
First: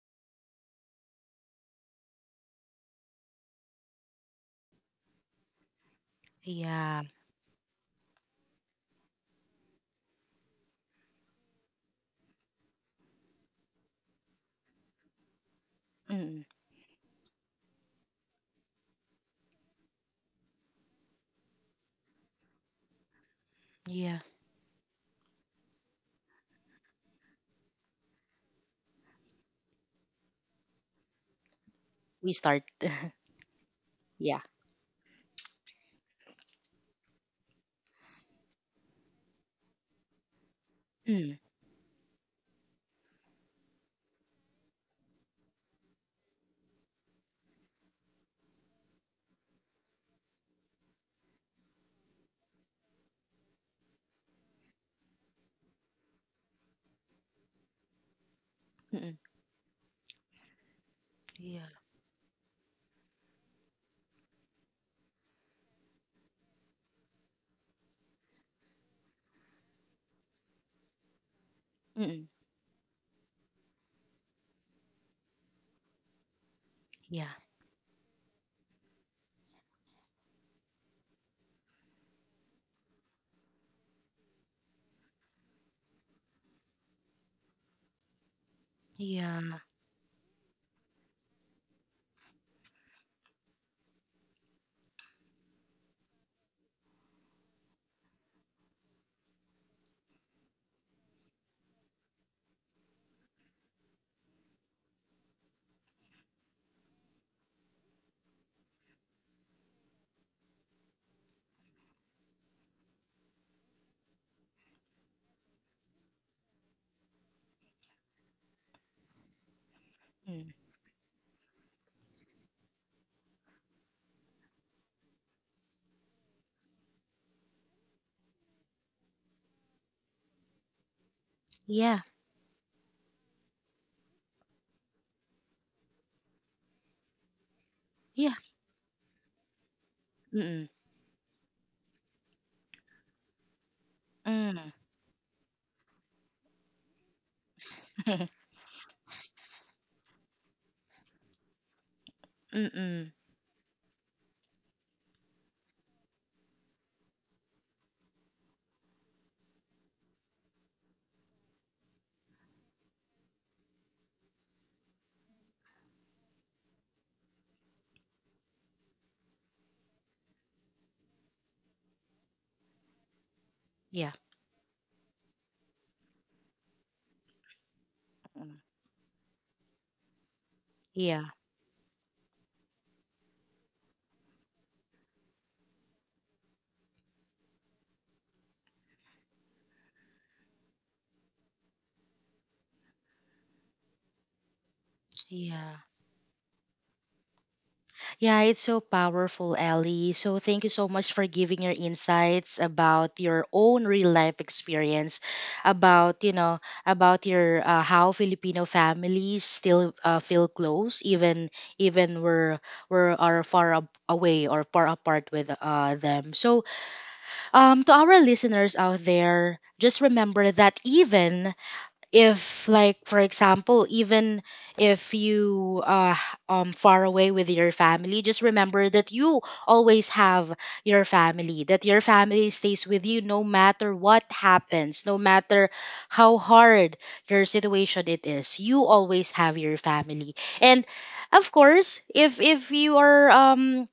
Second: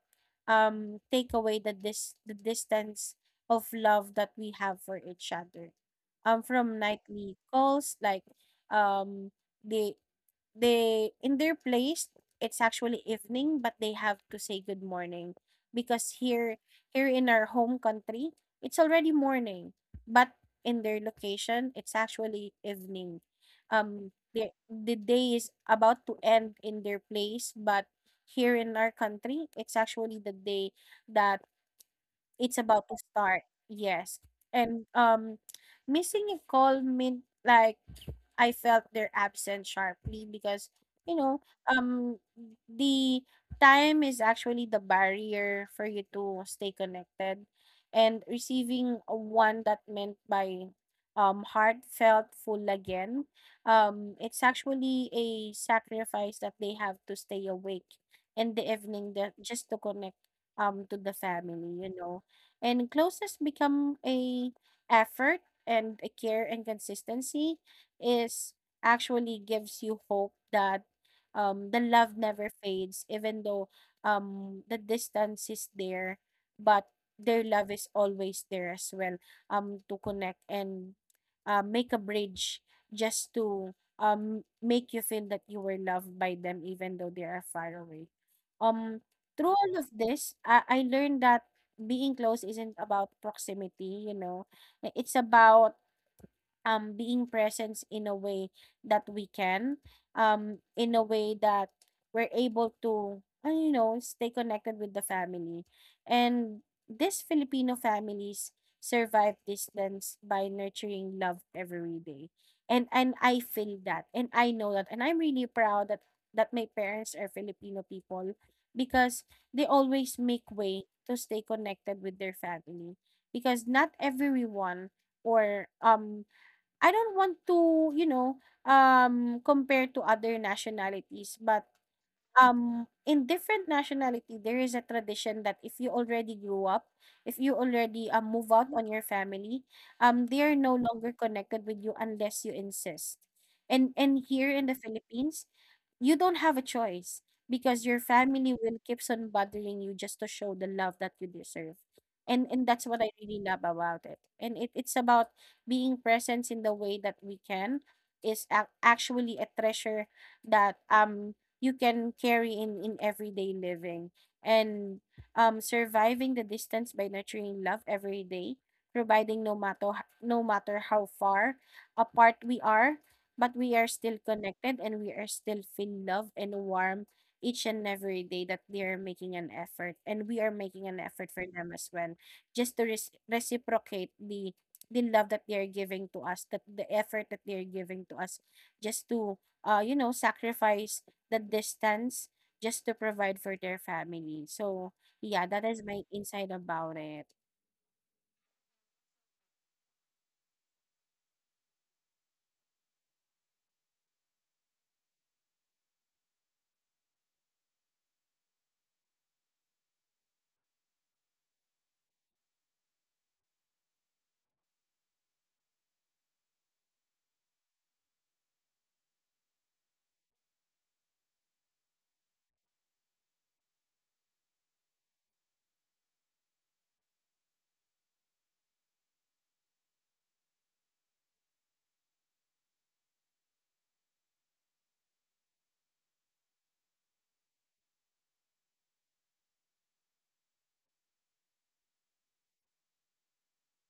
take away the dis the distance of love that we have for each other. From Yeah. nightly calls, like, um, they they in their place it's actually evening, but they have to say good morning, because Mm. here here in our home country it's already morning, but in their location it's actually evening. Yeah. The day is about to end in their place, but here in our country it's actually the day that We it's start. about to start. Yes. Yeah. And missing a call meant like I felt their absence sharply because, you Mm. know, um the time is actually the barrier for you to stay connected. And receiving a one that meant by heartfelt full again, it's actually a sacrifice that they have to stay awake in the evening Mm-mm. that just to connect to the Yeah. family, you know. And closeness become a effort, and a care and consistency is actually gives you hope that the love Mm. never fades, even though the distance is there, but Yeah. their love is always there as well, to connect and, make a bridge just to make you feel that you were loved by them, even though they are far away. um Yeah. Through all of this, I learned that being close isn't about proximity, you know. Eh, it's about being present in a way that we can, in a way that we're able to, you know, stay connected with the family. And these Filipino families survive distance by nurturing love every day. And I feel that, and I know that, and I'm really proud that my parents are Filipino people, because they always Mm. make way to stay connected with their family. Because not everyone or I don't want to, you know, compare to other nationalities, but Yeah. In different nationality, there is a tradition that if you already grew up, if you already, Yeah. move out on your family, they are Mm-mm. no longer connected with you unless you insist. And here in Mm. the Philippines, you don't have a choice, because your *laughs* family will keeps on bothering you just to show the love that you deserve. And that's what I Mm-mm. really love about it. And it's about being present in the way that we can is actually a treasure that you can carry in everyday living. And surviving the distance by nurturing love every day, providing, no matter no matter how far apart we are, but we are Yeah. still connected and we are still feel love and warm, each and every day, Mm. that they are making an effort and we are making an Yeah. effort for them as well, just to reciprocate the love that they are giving to us, that the effort that they are giving to us, just to, you know, sacrifice the distance just to provide for their family. So, yeah, that Yeah. is my insight about it. Yeah, it's so powerful, Ellie. So thank you so much for giving your insights about your own real life experience, about you know about your how Filipino families still feel close, even even we're are far away or far apart with them. So to our listeners out there, just remember that, even if, like for example, even if you far away with your family, just remember that you always have your family, that your family stays with you no matter what happens, no matter how hard your situation it is, you always have your family. And of course, if you are um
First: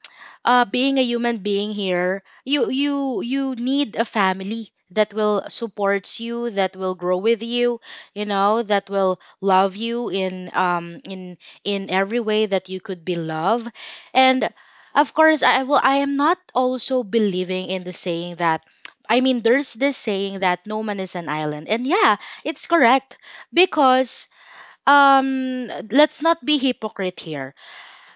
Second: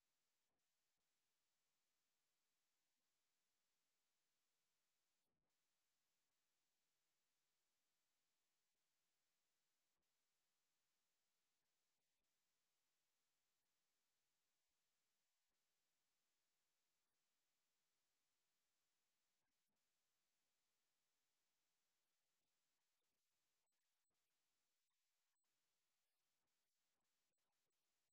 uh, being a human being here, you need a family that will supports you, that will grow with you, you know, that will love you in every way that you could be loved. And of course I will, I am not also believing in the saying that, I mean, there's this saying that no man is an island. And yeah, it's correct, because let's not be hypocrite here.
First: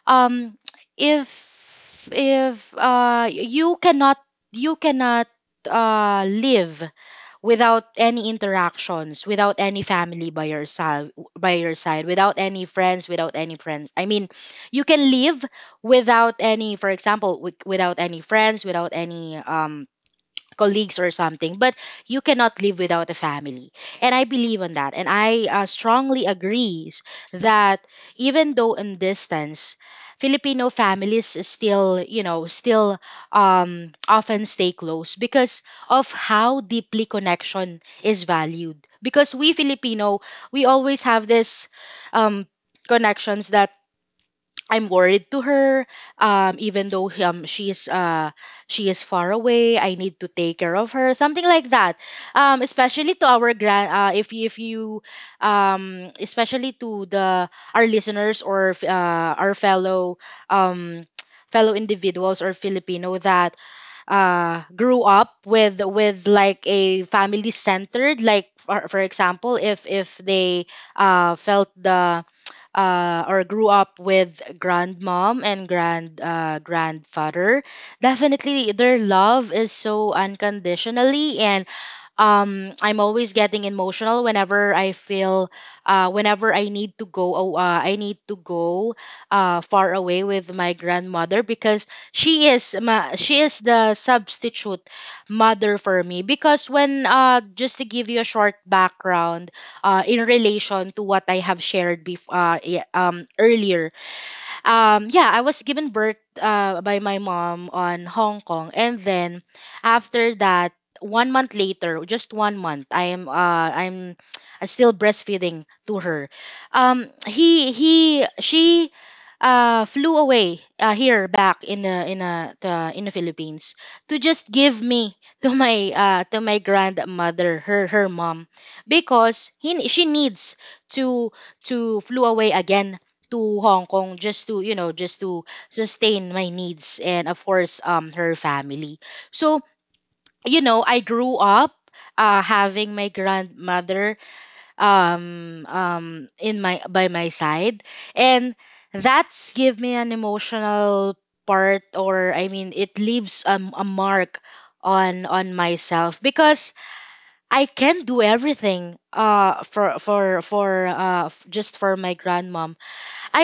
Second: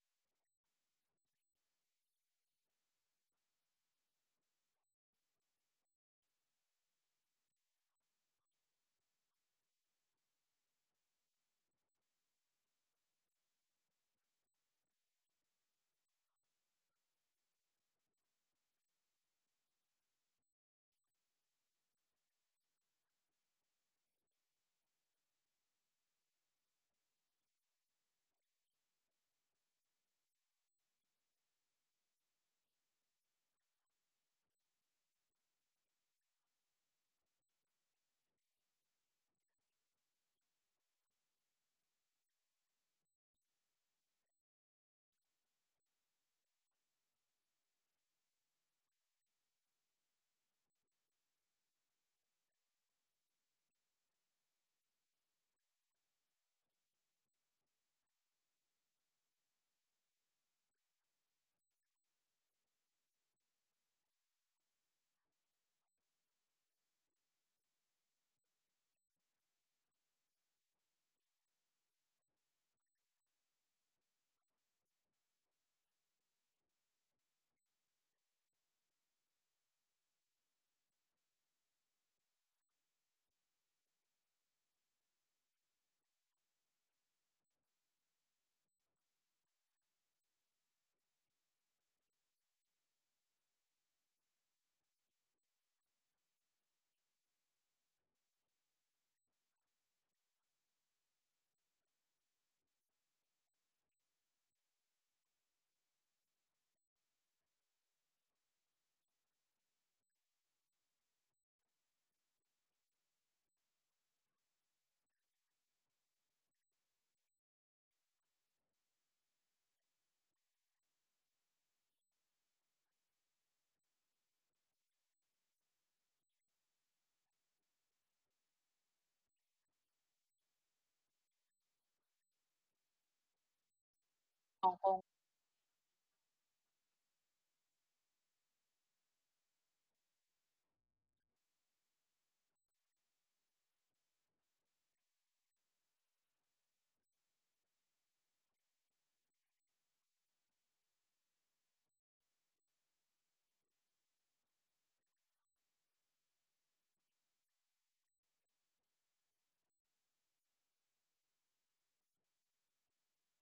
um if you cannot, you cannot live without any interactions, without any family by your side, without any friends, I mean, you can live without any, for example, without any friends, without any colleagues or something, but you cannot live without a family. And I believe on that, and I strongly agrees that, even though in distance, Filipino families still, you know, still often stay close because of how deeply connection is valued, because we Filipino, we always have this um, connections that I'm worried to her. Even though she is far away, I need to take care of her. Something like that. Especially to our grand if you especially to the our listeners or our fellow um *tsk* fellow individuals or Filipino that grew up with like a family centered, like for example, if they felt the or grew up with grandmom and grandfather, definitely their love is so unconditionally. And I'm always getting emotional whenever I feel whenever I need to go, oh, I need to go far away with my grandmother, because she is the substitute mother for me. Because when just to give you a short background in relation to what I have shared before, earlier, yeah I was given birth by my mom on Hong Kong, and then, after that, 1 month later, just 1 month, I'm *tsk* still breastfeeding to her. He She flew away here back in the in the Philippines, to just give me *laughs* to my grandmother, her mom, because he she needs to flew away again to Hong Kong, just to, you Hong know, Kong. just to sustain my needs and of course her family. So you know, I grew up having my grandmother um um in my by my side. And that's give me an emotional part, or I mean, it leaves a mark on myself, because I can do everything for just for my grandma. I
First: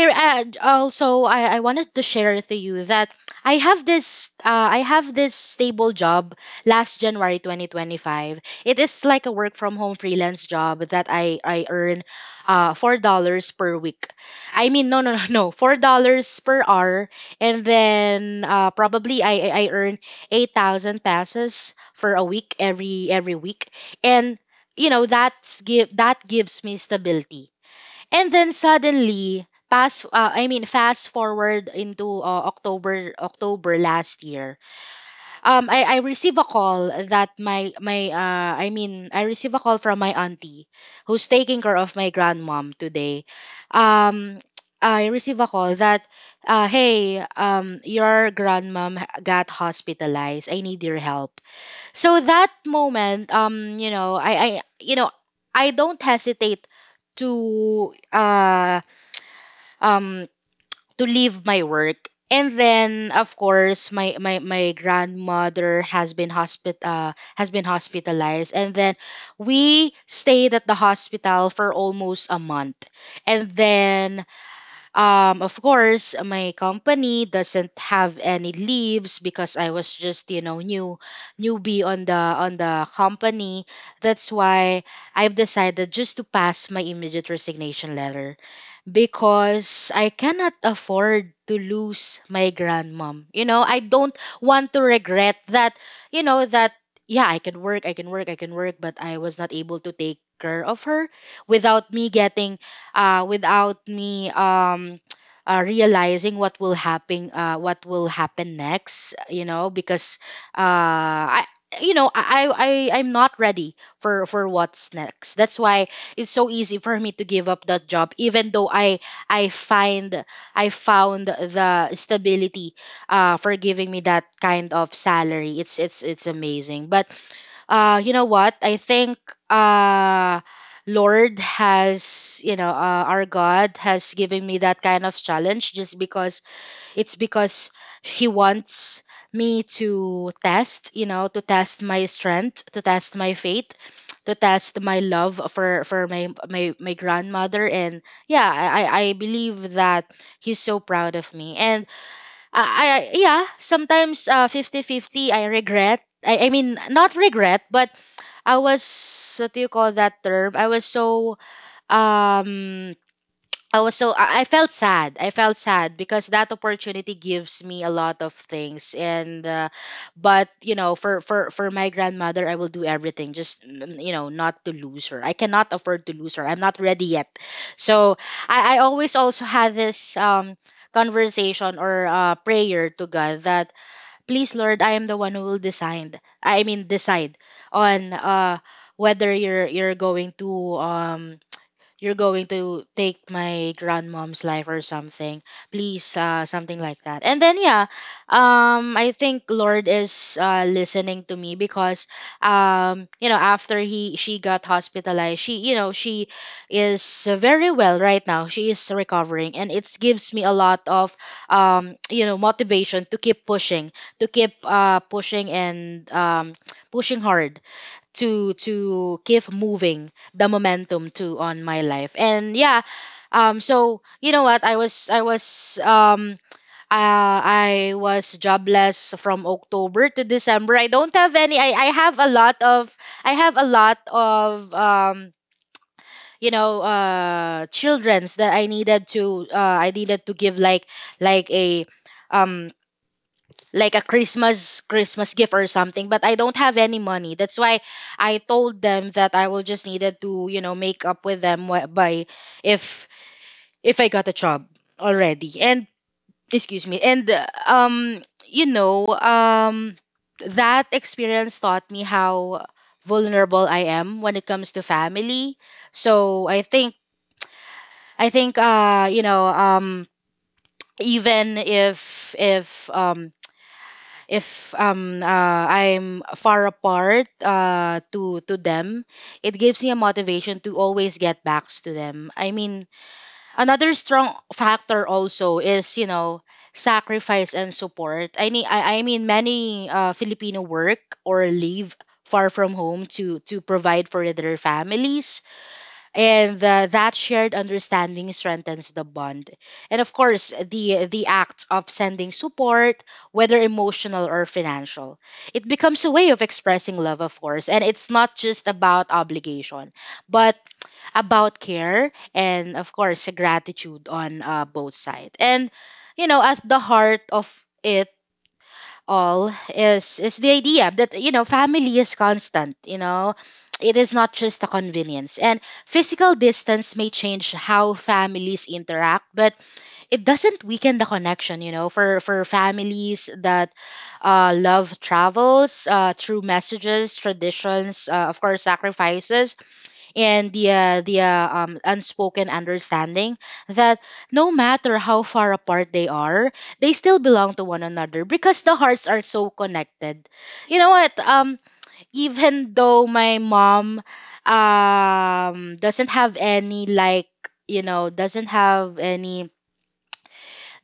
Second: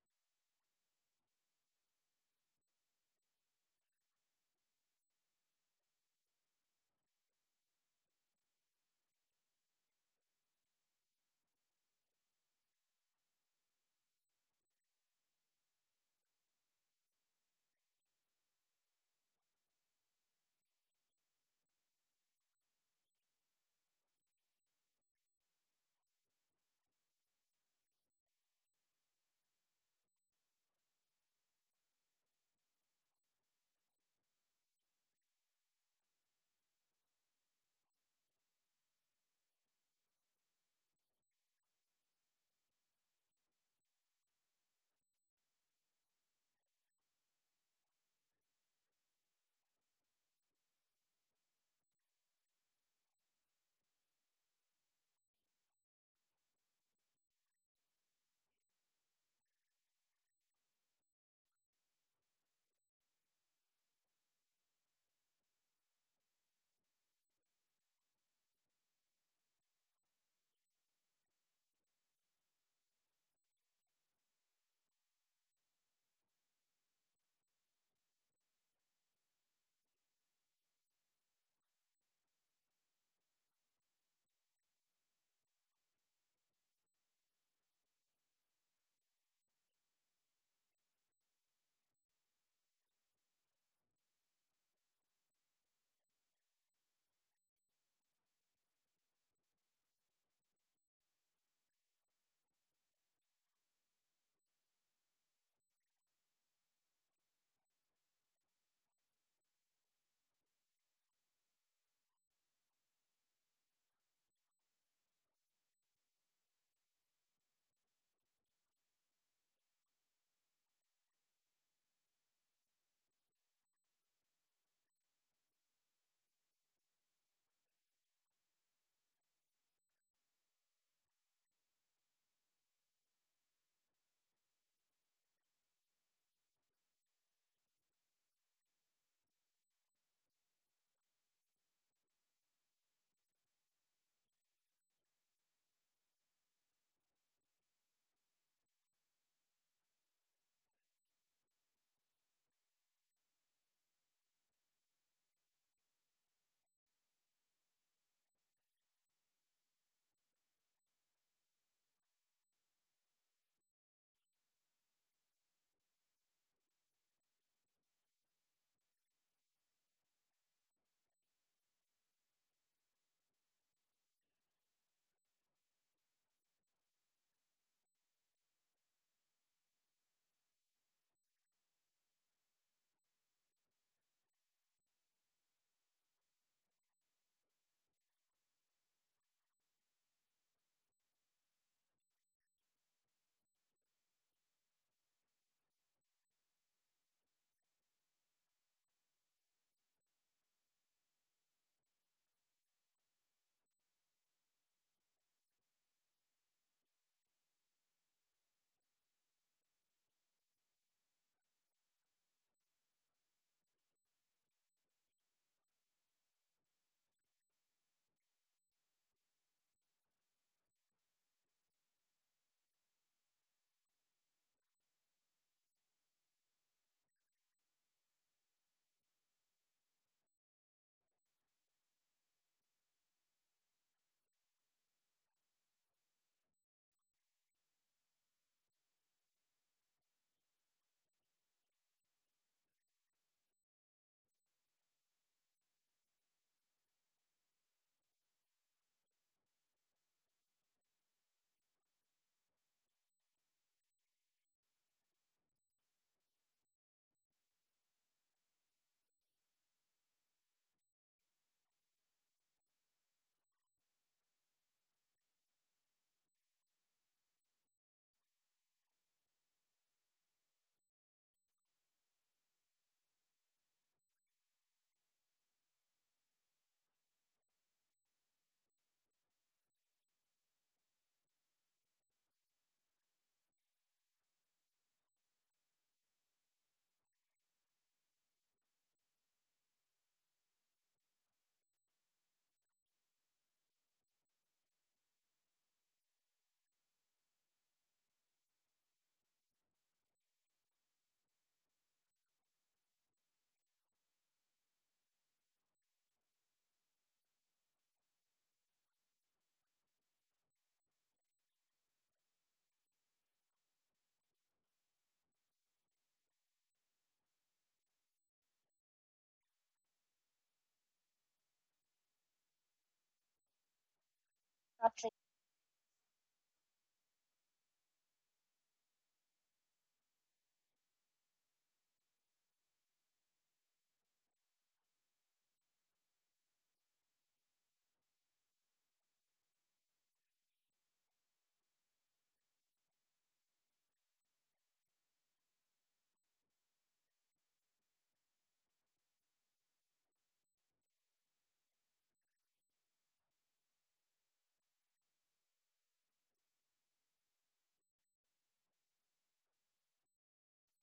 Also, I wanted to share with you that I have this uh, I have this stable job last January 2025. It is like a work from home freelance job that I earn $4 per week. I mean, no, *laughs* no, $4 per hour. And then probably I earn 8,000 passes for a week, every week. And you know, that gives me stability. And then suddenly, pass I mean, fast forward into October last year. I receive a call that my I mean I receive a call from my auntie who's taking care of my grandmom today. Um I receive a call that, hey, your grandmom got hospitalized, I need your help. So that moment, you know, I you know, I don't hesitate to uh um to leave my work. And then of course, my grandmother has been hospitalized. And then we stayed at the hospital for almost a month. And then of course, my company doesn't have any leaves, because I was just, you know, newbie on the company. That's why I've decided just to pass my immediate resignation letter, because I cannot afford to lose my grandmom. I don't want to regret that, you know, that yeah, I can work, I can work, I can work, but I was not able to take care of her without me getting without me *tsk* realizing what will happen next, you know, because I you know, I- I'm not ready for what's next. That's why it's so easy for me to give up that job even though i find I found the stability for giving me that kind of salary. It's it's amazing, but you know what I think, uh lord has you know our God has given me that kind of challenge just because it's because he wants me to test, you know, to test my strength, to test my faith, to test my love for my grandmother. And yeah, I believe that he's so proud of me. And I yeah, sometimes 50 fifty I regret. I mean, not regret, but I was, what do you call that term, I was so um I felt sad. I felt sad because that opportunity gives me a lot of things. And but you know, for my grandmother, I will do everything just not to lose her. I cannot afford to lose her. I'm not ready yet. So I always also had this conversation or prayer to God that, please Lord, I am the one who will decide. I mean, decide on whether you're going to, um you're going to take my grandmom's life or something, please, something like that. And then yeah, I think Lord is, listening to me because, you know, after he she got hospitalized, she, you know, she is very well right now. She is recovering, and it gives me a lot of *tsk* you know, motivation to keep pushing, to keep pushing and *tsk* pushing hard, to keep moving the momentum to on my life. And yeah, so you know what, I was I was jobless from October to December. I don't have any. I have a lot of, I have a lot of you know, children's that I needed to, give, like, like a um like a Christmas gift or something, but I don't have any money. That's why I told them that I will just needed to, you know, make up with them by, if if I got a job already. And excuse me. And you know, that experience taught me how vulnerable I am when it comes to family. So I think, you know, even if, I'm far apart to them, it gives me a motivation to always get back to them. I mean, another strong factor also is, you know, sacrifice and support. I mean, I mean, many Filipino work or leave far from home to provide for their families. And that shared understanding strengthens the bond, and of course the act of sending support, whether emotional or financial, it becomes a way of expressing love, of course. And it's not just about obligation, but about care and of course gratitude on, both sides. And you know, at the heart of it all is the idea that, you know, family is constant, you know, it is not just a convenience. And physical distance may change how families interact, but it doesn't weaken the connection, you know, for families. That love travels through messages, traditions, of course sacrifices, and the, unspoken understanding that no matter how far apart they are, they still belong to one another because the hearts are so connected. You know what? Even though my mom doesn't have any, like, you know, doesn't have any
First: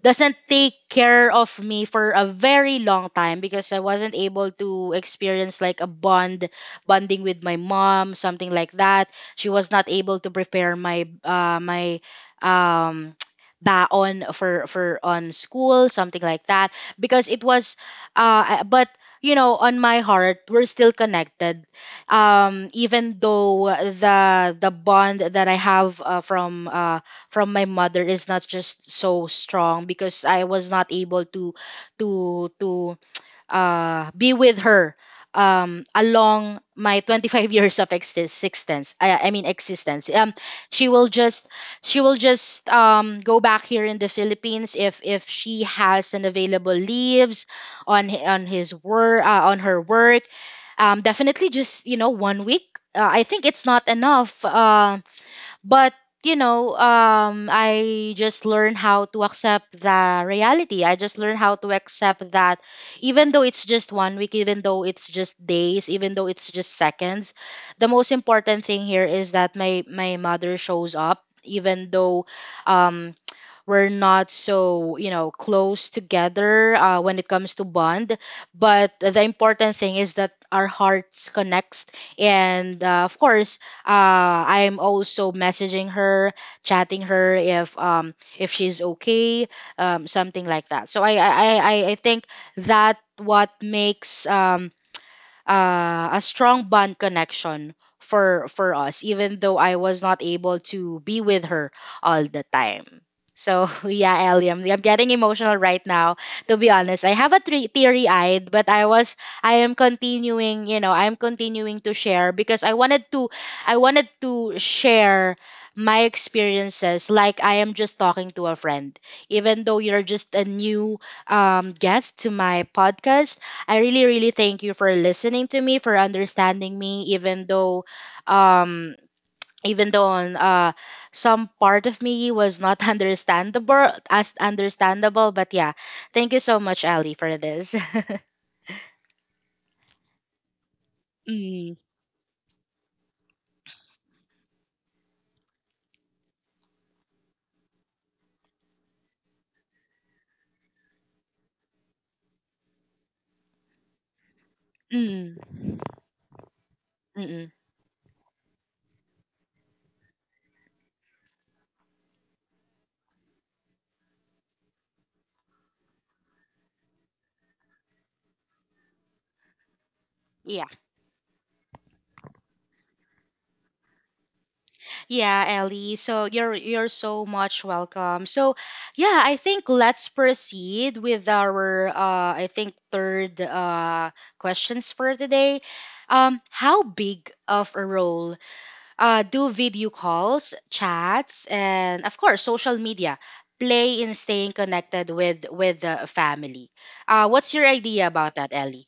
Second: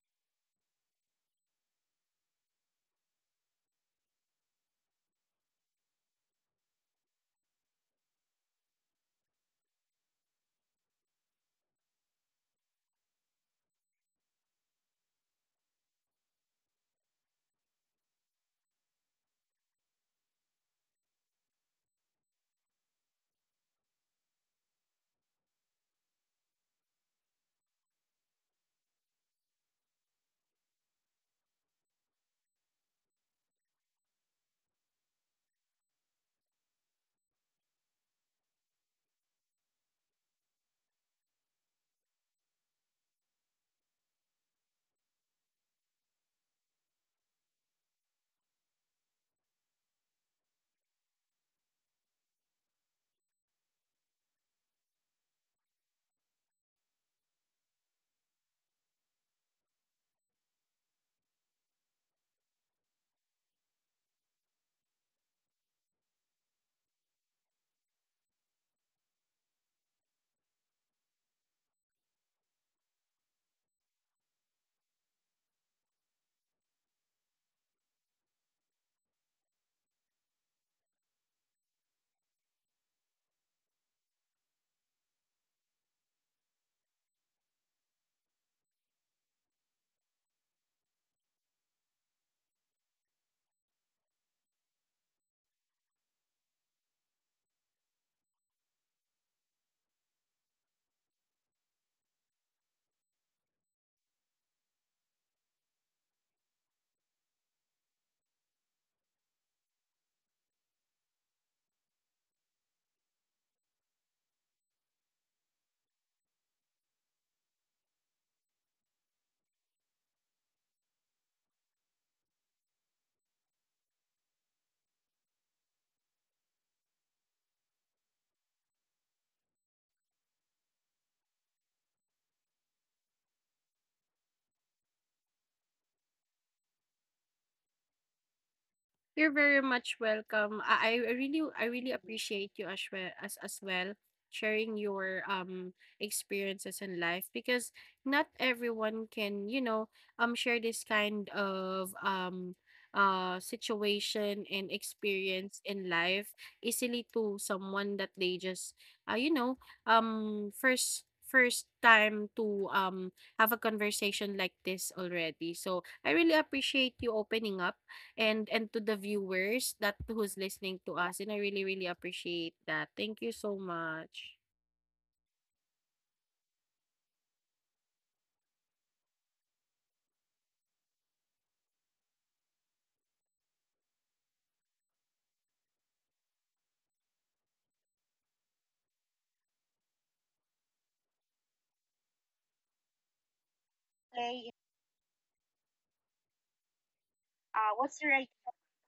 doesn't take care of me for a very long time, because I wasn't able to experience, like, a bond, bonding with my mom, something like that. She was not able to prepare my my um *tsk* baon for on school, something like that, because it was, but you know, on my heart, we're still connected. Even though the bond that I have, from my mother, is not just so strong, because I was not able to to to be with her along my 25 *laughs* years of existence. I mean, existence. She will just, go back here in the Philippines if she has an available leaves on, on his work, on her work. Definitely just, you know, 1 week, I think it's not enough, But you know, I just learned how to accept the reality. I just learned how to accept that even though it's just 1 week, even though it's just days, even though it's just seconds, the most important thing here is that my mother shows up, even though, um we're not so, you know, close together when it comes to bond, but the important thing is that our hearts connects. And of course, I'm also messaging her, chatting her if, if she's okay, something like that. So I think that what makes, a strong bond connection for us, even though I was not able to be with her all the time. So *laughs* yeah, Ellie, I'm getting emotional right now. To be honest, I have a teary-eyed, but I am continuing, you know, I'm continuing to share because I wanted to share my experiences, like I am just talking to a friend. Even though you're just a new, guest to my podcast, I really, really thank you for listening to me, for understanding me, um, even though on some part of me was not *laughs* understandable, as understandable. But yeah, thank you so much, Ali, for this. *laughs* You're very much welcome. I Mm, really appreciate you as well, as well, sharing your experiences in life, because not everyone can, you know, share this kind of situation and mm, experience in life easily to mm. someone that they just, you know, first time to have a conversation like this already. So I really appreciate you opening up, and to the viewers that who's Yeah. listening to us, and I really really appreciate that. Thank you so much. Yeah, Ellie. So you're so much welcome. So yeah, I think let's proceed with our I think third questions for today. How big of a role do video calls, chats, and of course, social media play in Okay. staying connected with the family. What's your What's idea the right? about that, Ellie?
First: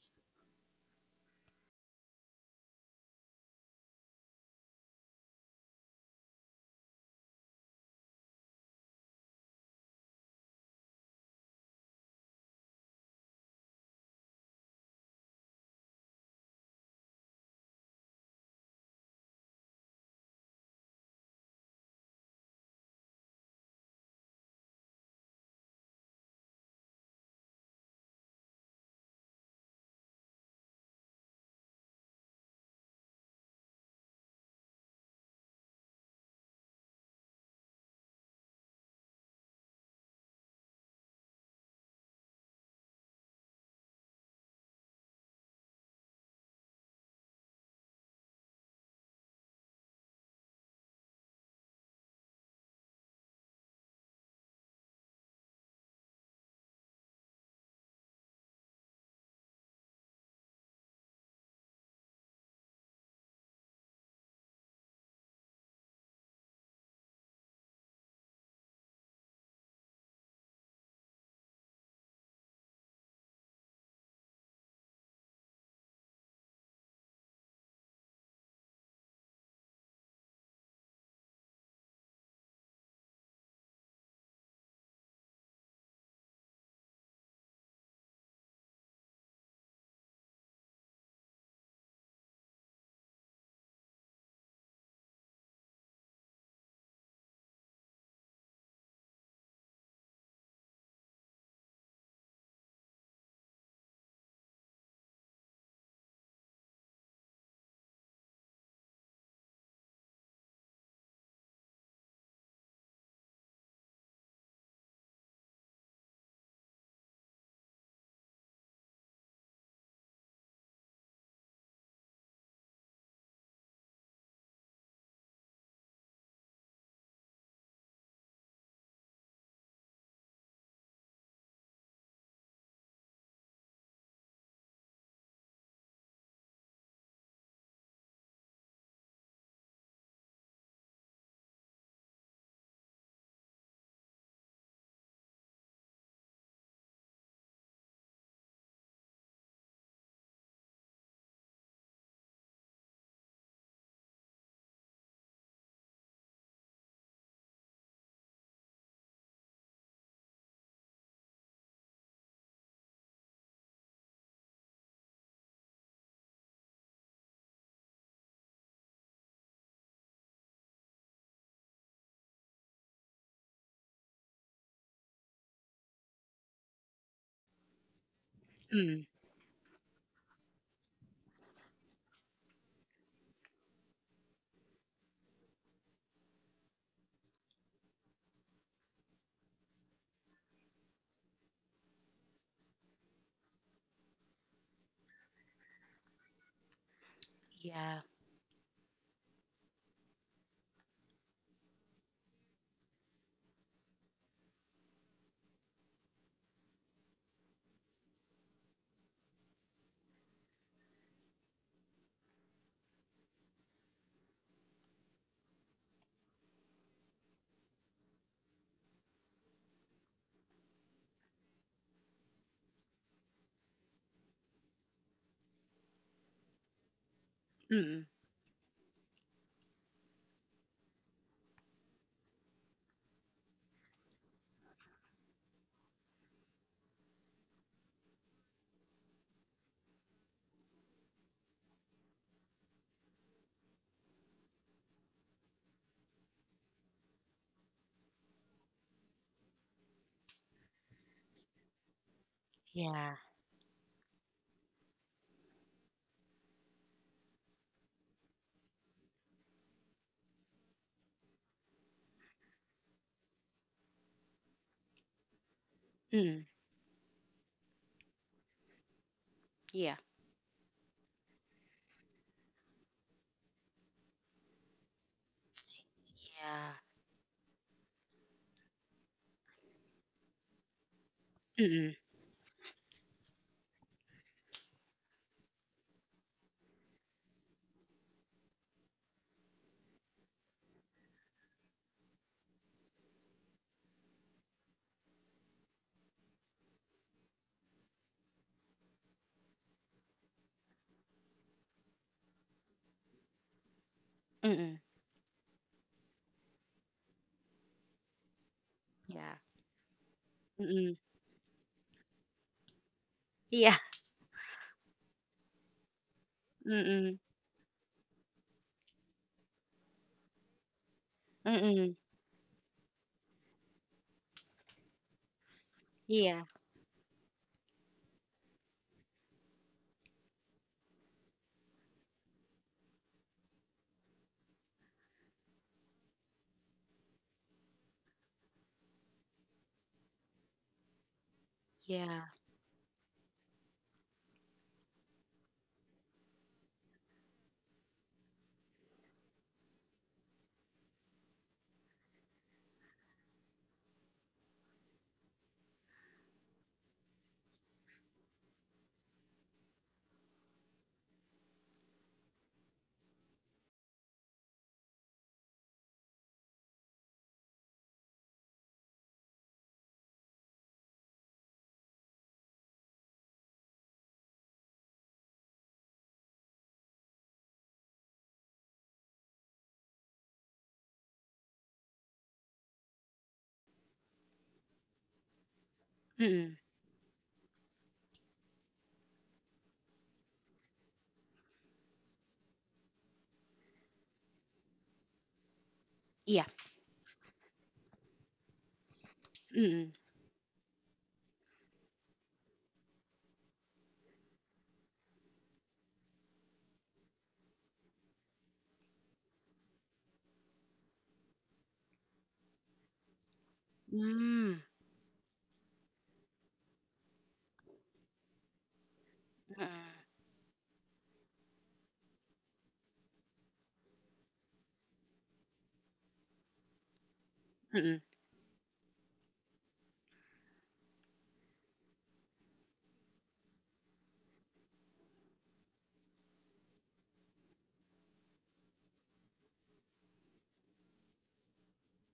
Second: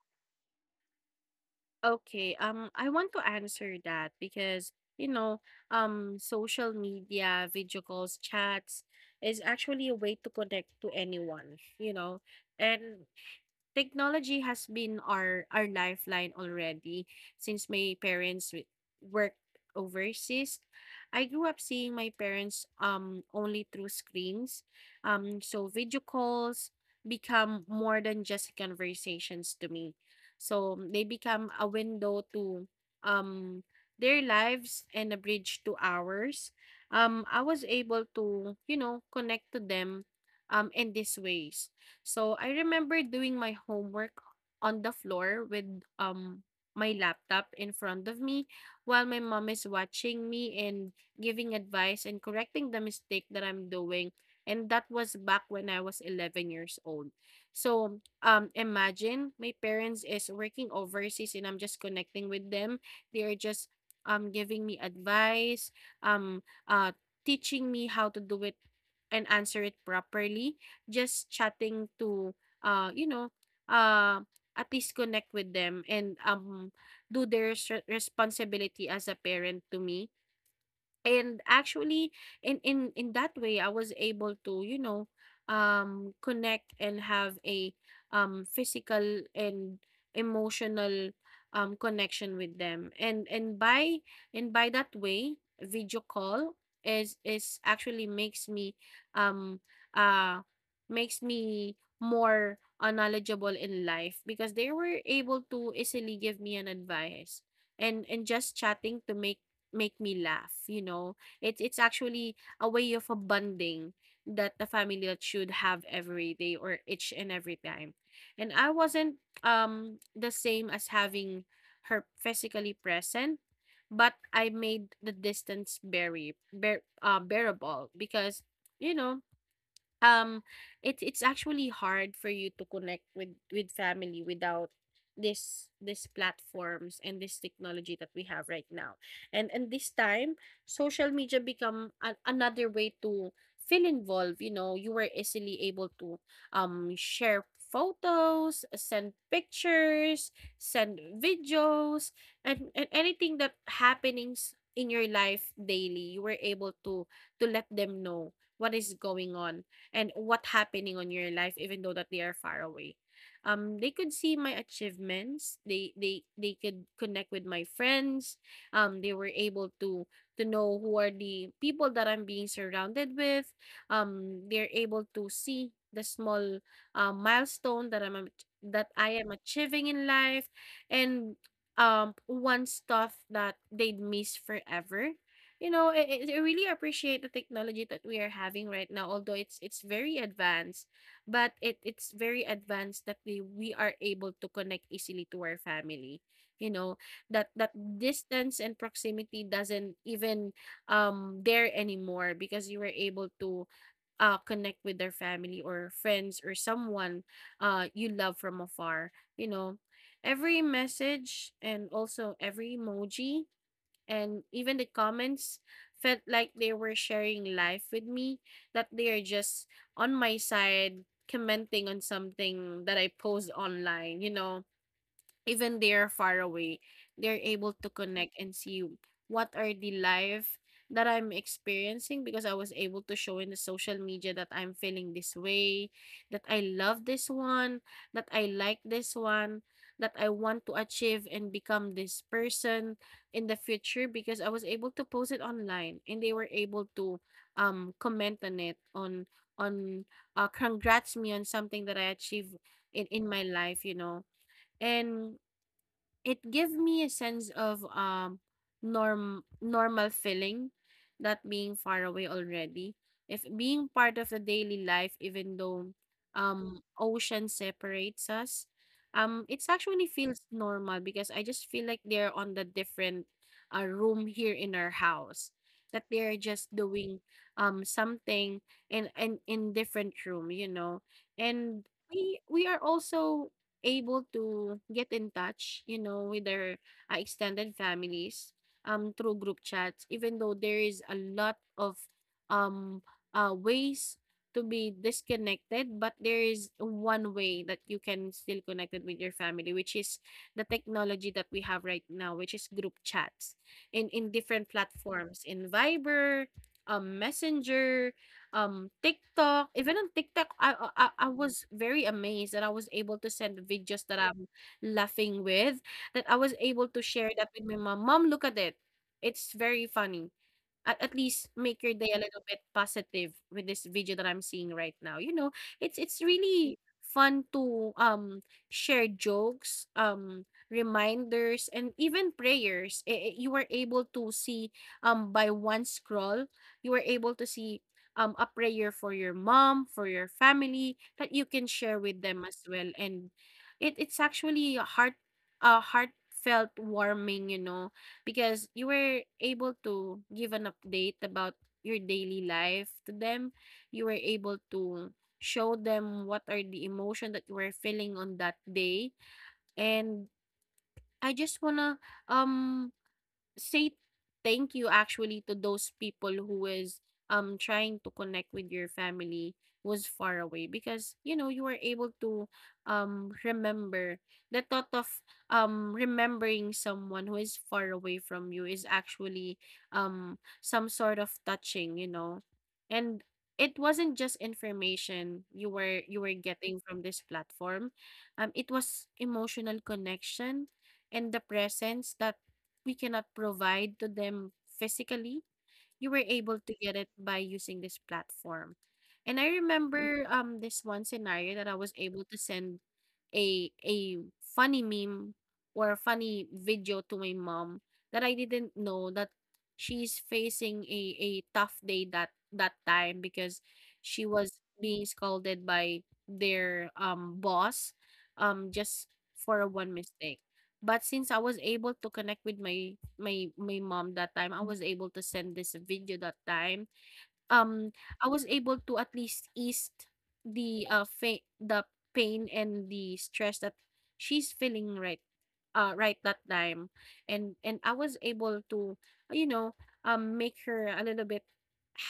Okay, I want to answer that because, you know, social media, video calls, chats is actually a way to connect to anyone, you know. And technology has been our lifeline already since my parents worked overseas. I grew up seeing my parents only through screens. So video calls become more than just conversations to me. So they become a window to um their lives and a bridge to ours. I was able to connect to them in these ways. So, I remember doing my homework on the floor with um my laptop in front of me, while my mom is watching me and giving advice and correcting the mistake that I'm doing. And that was back when I was 11 years old. So, imagine my parents is working overseas and I'm just connecting with them. They are just giving me advice, um uh teaching me how to do it and answer it properly, just chatting to, uh, you know, uh, at least connect with them and do their responsibility as a parent to me. And actually, in that way I was able to, connect and have a physical and emotional connection with them. And by that way, video call is actually makes me, um uh makes me more, knowledgeable in life, because they were able to easily give me an advice. And just chatting to make me laugh, you know. It's actually a way of a bonding that the family that should have every day or each and every time. And I wasn't the same as having her physically present, but I made the distance very bearable, because, you know um it's actually hard for you to connect with family without this platforms and this technology that we have right now. And this time, social media become an, another way to feel involved. You know, you were easily able to share photos, send pictures, send videos, and anything that happenings in your life daily. You were able to let them know what is going on and what happening on your life even though that they are far away. They could see my achievements. They could connect with my friends. They were able to know who are the people that I'm being surrounded with. They're able to see the small, milestone that that Mm, I am achieving in life, and one stuff that they'd miss forever. You know, I really appreciate the technology that we are having right now. Although it's very advanced, but it's very advanced that we are able to connect easily to our family. You know that yeah. distance and proximity doesn't even there anymore, because you were able to, connect with their family or friends or someone, you love from afar. You know, every message and also every emoji and even the comments felt like they were sharing life with me, that they are just on my side, commenting on something that I post online. You know, even they're far away, they're able to Mm, connect and see what are the life that I'm experiencing, because I was able to show in the social media that I'm feeling this way, that I love this one, that I like this one, that I want to achieve and become this person in the future, because I was able to post it online and they were able to comment on it on congrats me on something that I achieved yeah. in my life, you know. And it give me a sense of normal feeling, not being far away already, if being part of the daily life, even though Mm, ocean separates us. It's yeah. actually feels normal, because I just feel like they're on the different, room here in our house, that they're Yeah. just doing something in different room, you know. And Mm, we are also able to get in touch, you know, with their, extended families through group chats, even though there is a lot of, um ways to be disconnected, but there is one way that you can still connected with your family, which is the technology that we have right now, which is group chats in mm, different mm, platforms: in Viber, Messenger, yeah. TikTok. Even on TikTok, Mm, I, I mm, I I was very amazed that I was able to send yeah. videos that I'm laughing with, that I was able to Mm, share that with my mom. Mom, look at it. It's very funny. At mm, least mm, make mm, your day a little bit positive with this video that I'm seeing right now. You know, it's yeah. really fun to share jokes, reminders, and even prayers. You were able to see by one scroll, you were able to see a prayer for your mom, for your family, that you can share with Yeah. them as well. And it's actually a heartfelt warming, you know, because you were able to give an update about your daily life to them. You were able to show them what are the emotion that you were feeling on that day. And I just wanna um say thank you actually to those people who is trying to connect with your family was far away, because you know you were able to remember the thought of remembering someone who is far away from you is actually some sort of touching, you know. And it wasn't just information you were Mm, getting from this platform. It was emotional connection and the presence that we cannot provide to them physically, you were yeah. able to get it by using this platform. And I Mm, remember this one scenario that I was able to send a funny meme or a funny video to my mom, that I didn't know that she's facing a tough day that time, because she mm, was being scolded by their boss, just mm, for a one mistake. But since I was able to connect with my mom that time, I was able to send this video that time. um, mm, I was able to at least ease the pain and the stress that she's feeling right that time. And I was able to, you know, make her a little bit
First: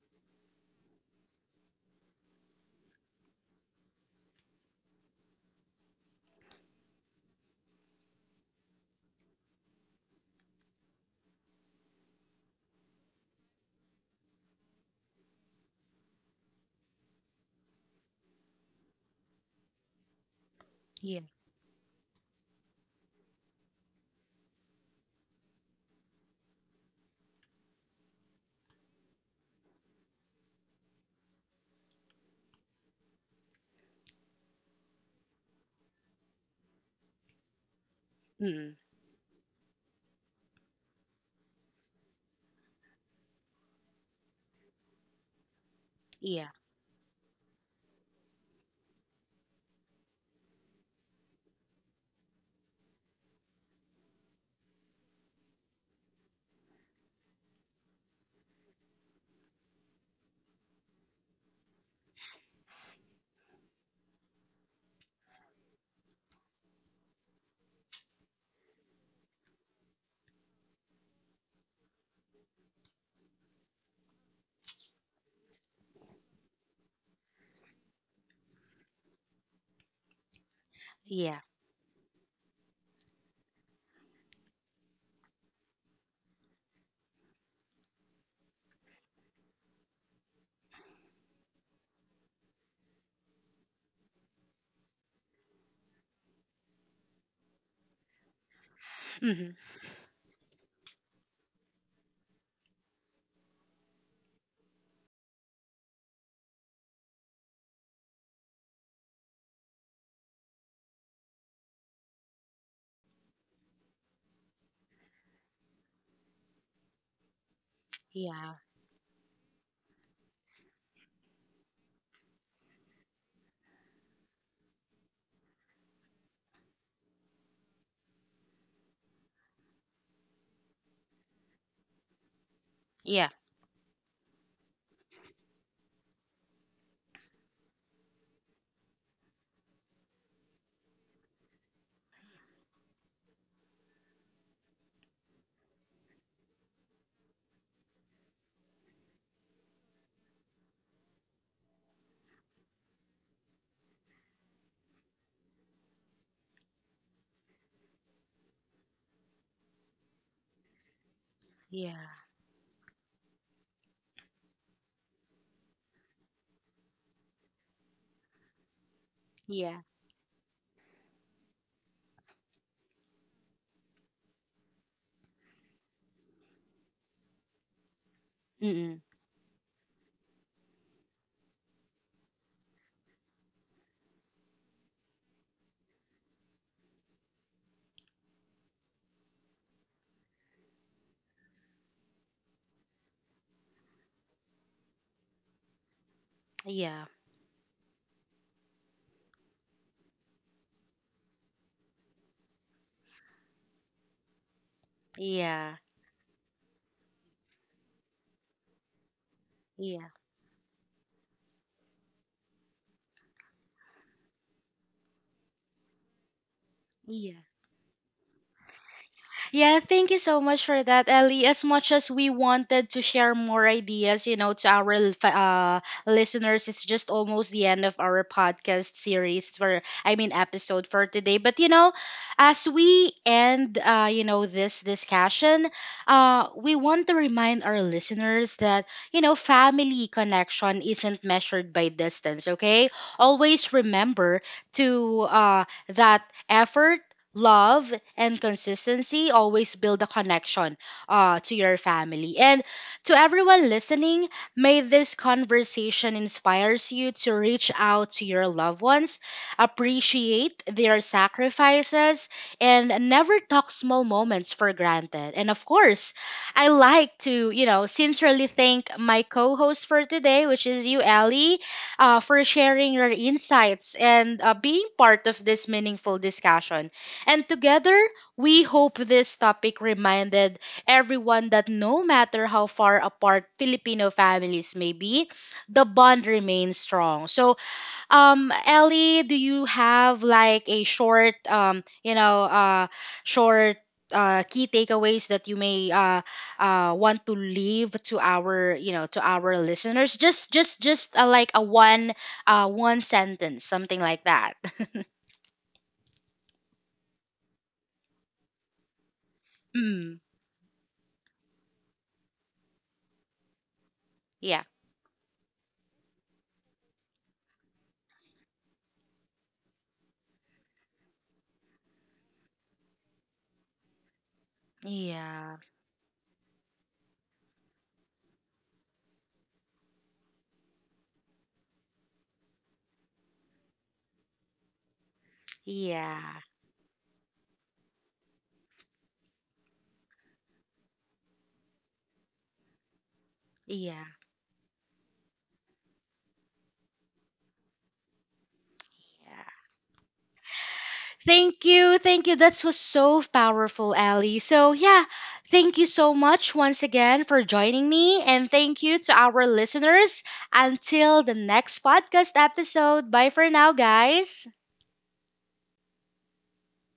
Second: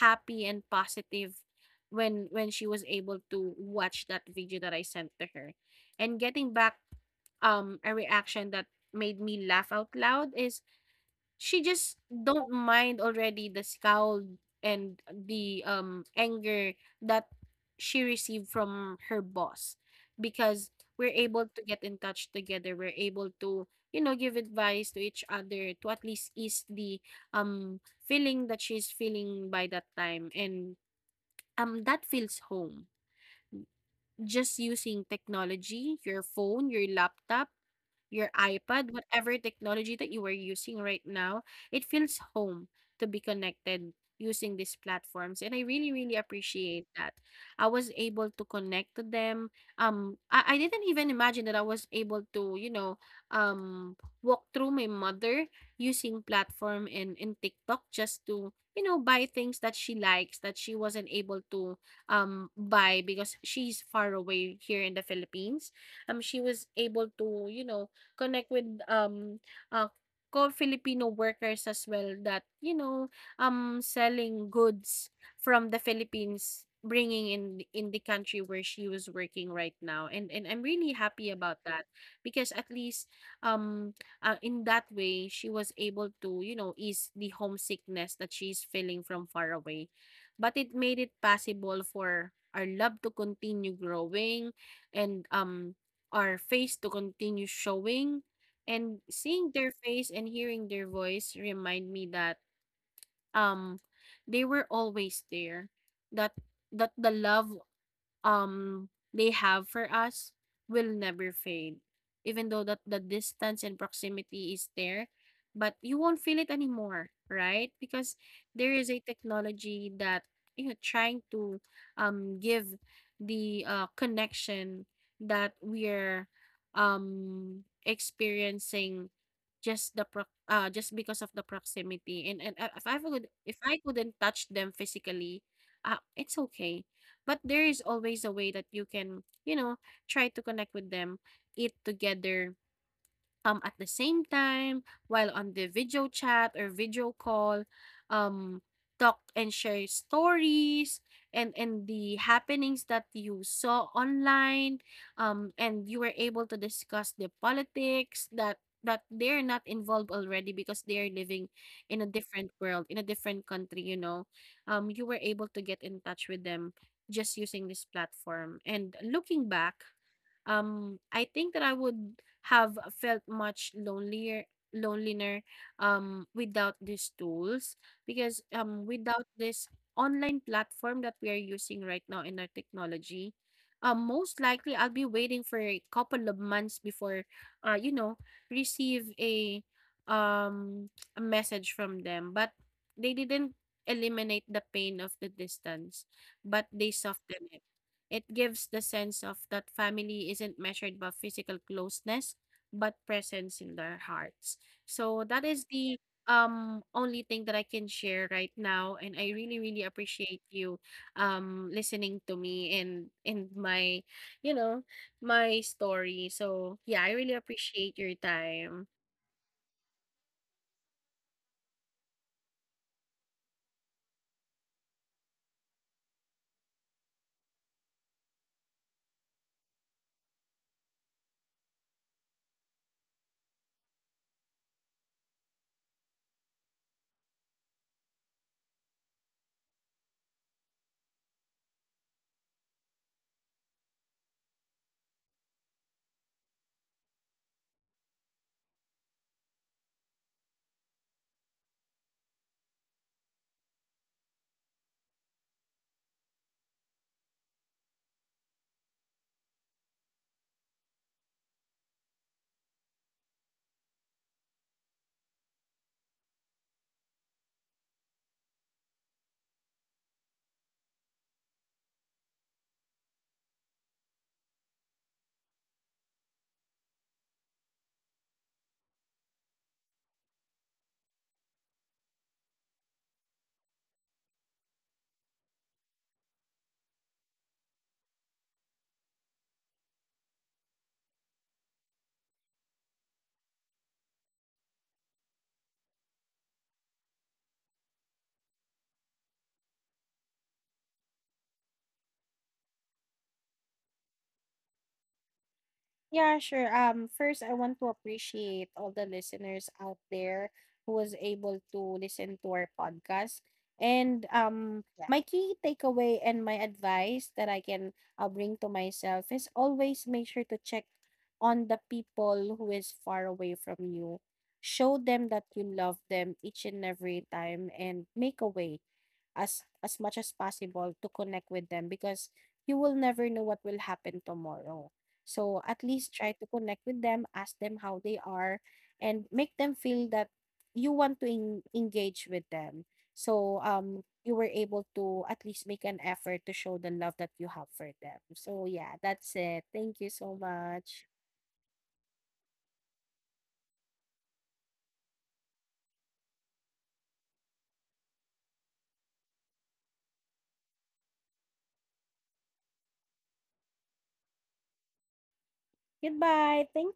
happy and positive when she was able to watch that video that I sent to her. And getting back a reaction that made me laugh out loud is she just don't mind already the scowl and the anger that she received from her boss, because we're yeah. able to get in touch together. We're able to, you know, give advice to each other, to at least ease the um feeling that she's feeling by that time. And that feels home, just using technology, your phone, your laptop, your Mm, iPad, whatever technology that you were using right now, it feels home to be connected using these platforms. And I really, really yeah. appreciate that. I was able to connect to them. I didn't even imagine that I was able to, you know, um, walk through my mother using platform and TikTok, just to, you know, buy things that she likes that she wasn't able to buy, because she's far away here in the Philippines. She was able to, you know, connect with uh, co-Filipino workers as well, that you know selling goods from the Philippines, bringing in the country where she was working right now. And I'm really happy Yeah. about that, because at least, um in that way she was able to, you know, ease the homesickness that she's feeling from far away. But it made it possible for our love to continue growing, and our face to continue showing. And seeing Mm, their face and hearing their voice remind me that um they were always there, that that the love um they have for us will never fade, even though that the distance and proximity is there, but you won't feel it anymore, right? Because yeah. there is a technology that, you know, trying to give the, connection that we're experiencing. Just the just because of the proximity. And, if I Yeah. would, if I couldn't touch them physically, it's okay, but there is always a way that you can, you know, try to connect with them, eat together at the same time while on the video chat or video call, um talk and share stories, and the happenings that you saw online. And you were able to discuss the politics that they're not involved already, because they are living in a Yeah. different world, in a different country, you know. You were able to get in touch with them just using this platform. And looking back, Yeah. I think that I would have felt much lonelier without these tools, because Mm, mm, without this online platform that we are using right now in our technology, most likely I'll be waiting for a couple of months before, you know, receive a um message from them. But they didn't eliminate the pain of the distance, but they yeah. soften it. It gives the sense of that family isn't measured by physical closeness, but presence in their hearts. So that is Yeah, the only thing that I can share right now. And I really, really yeah, appreciate you listening to me and my, you know, my story. So yeah, I really yeah. appreciate your time. Yeah, thank you so much for that, Ellie. As much as we wanted to share more ideas, you know, to our listeners, it's just almost the end of our podcast series for, I mean, episode for today. But, you know, as we end, you know, this discussion, we want to remind our listeners that, you know, family connection isn't measured by distance, okay? Always remember to, that effort, love and consistency always build a connection to your family. And to everyone listening, may this conversation inspires you to reach out to your loved ones, appreciate their sacrifices, and never talk small moments for granted. And of course, I like to, you know, sincerely thank my co-host for today, which is you, Ellie, for sharing your insights and being part of this meaningful discussion. And together, we hope this topic reminded everyone that no matter how far apart Filipino families may be, the bond remains strong. So, Ellie, do you have like a short, you know, short key takeaways that you may want to leave to our, you know, to our listeners? Just like a one, one sentence, something like that. *laughs* Yeah, sure. First, I want to appreciate all the listeners out Mm, there who was able to listen to our podcast. And yeah. Yeah. My key takeaway and my advice that I can, bring to myself is always make sure to check on the people who is far away from you. Show them that Yeah. you love them each and every time, and make a way as much as possible to connect with them, because you will never know what will happen tomorrow. So at least try Yeah, to connect with them, ask them how they are, and make them feel that you want to engage with them. So yeah, you were able to at least make an effort to show the love that you have for them. So yeah, that's yeah. it. Thank you so much. Thank you, thank you. That was so powerful, Ali. So, yeah, thank you so much once again for joining me, and thank you to our listeners. Until the next podcast episode, bye for now, guys. Goodbye. Thank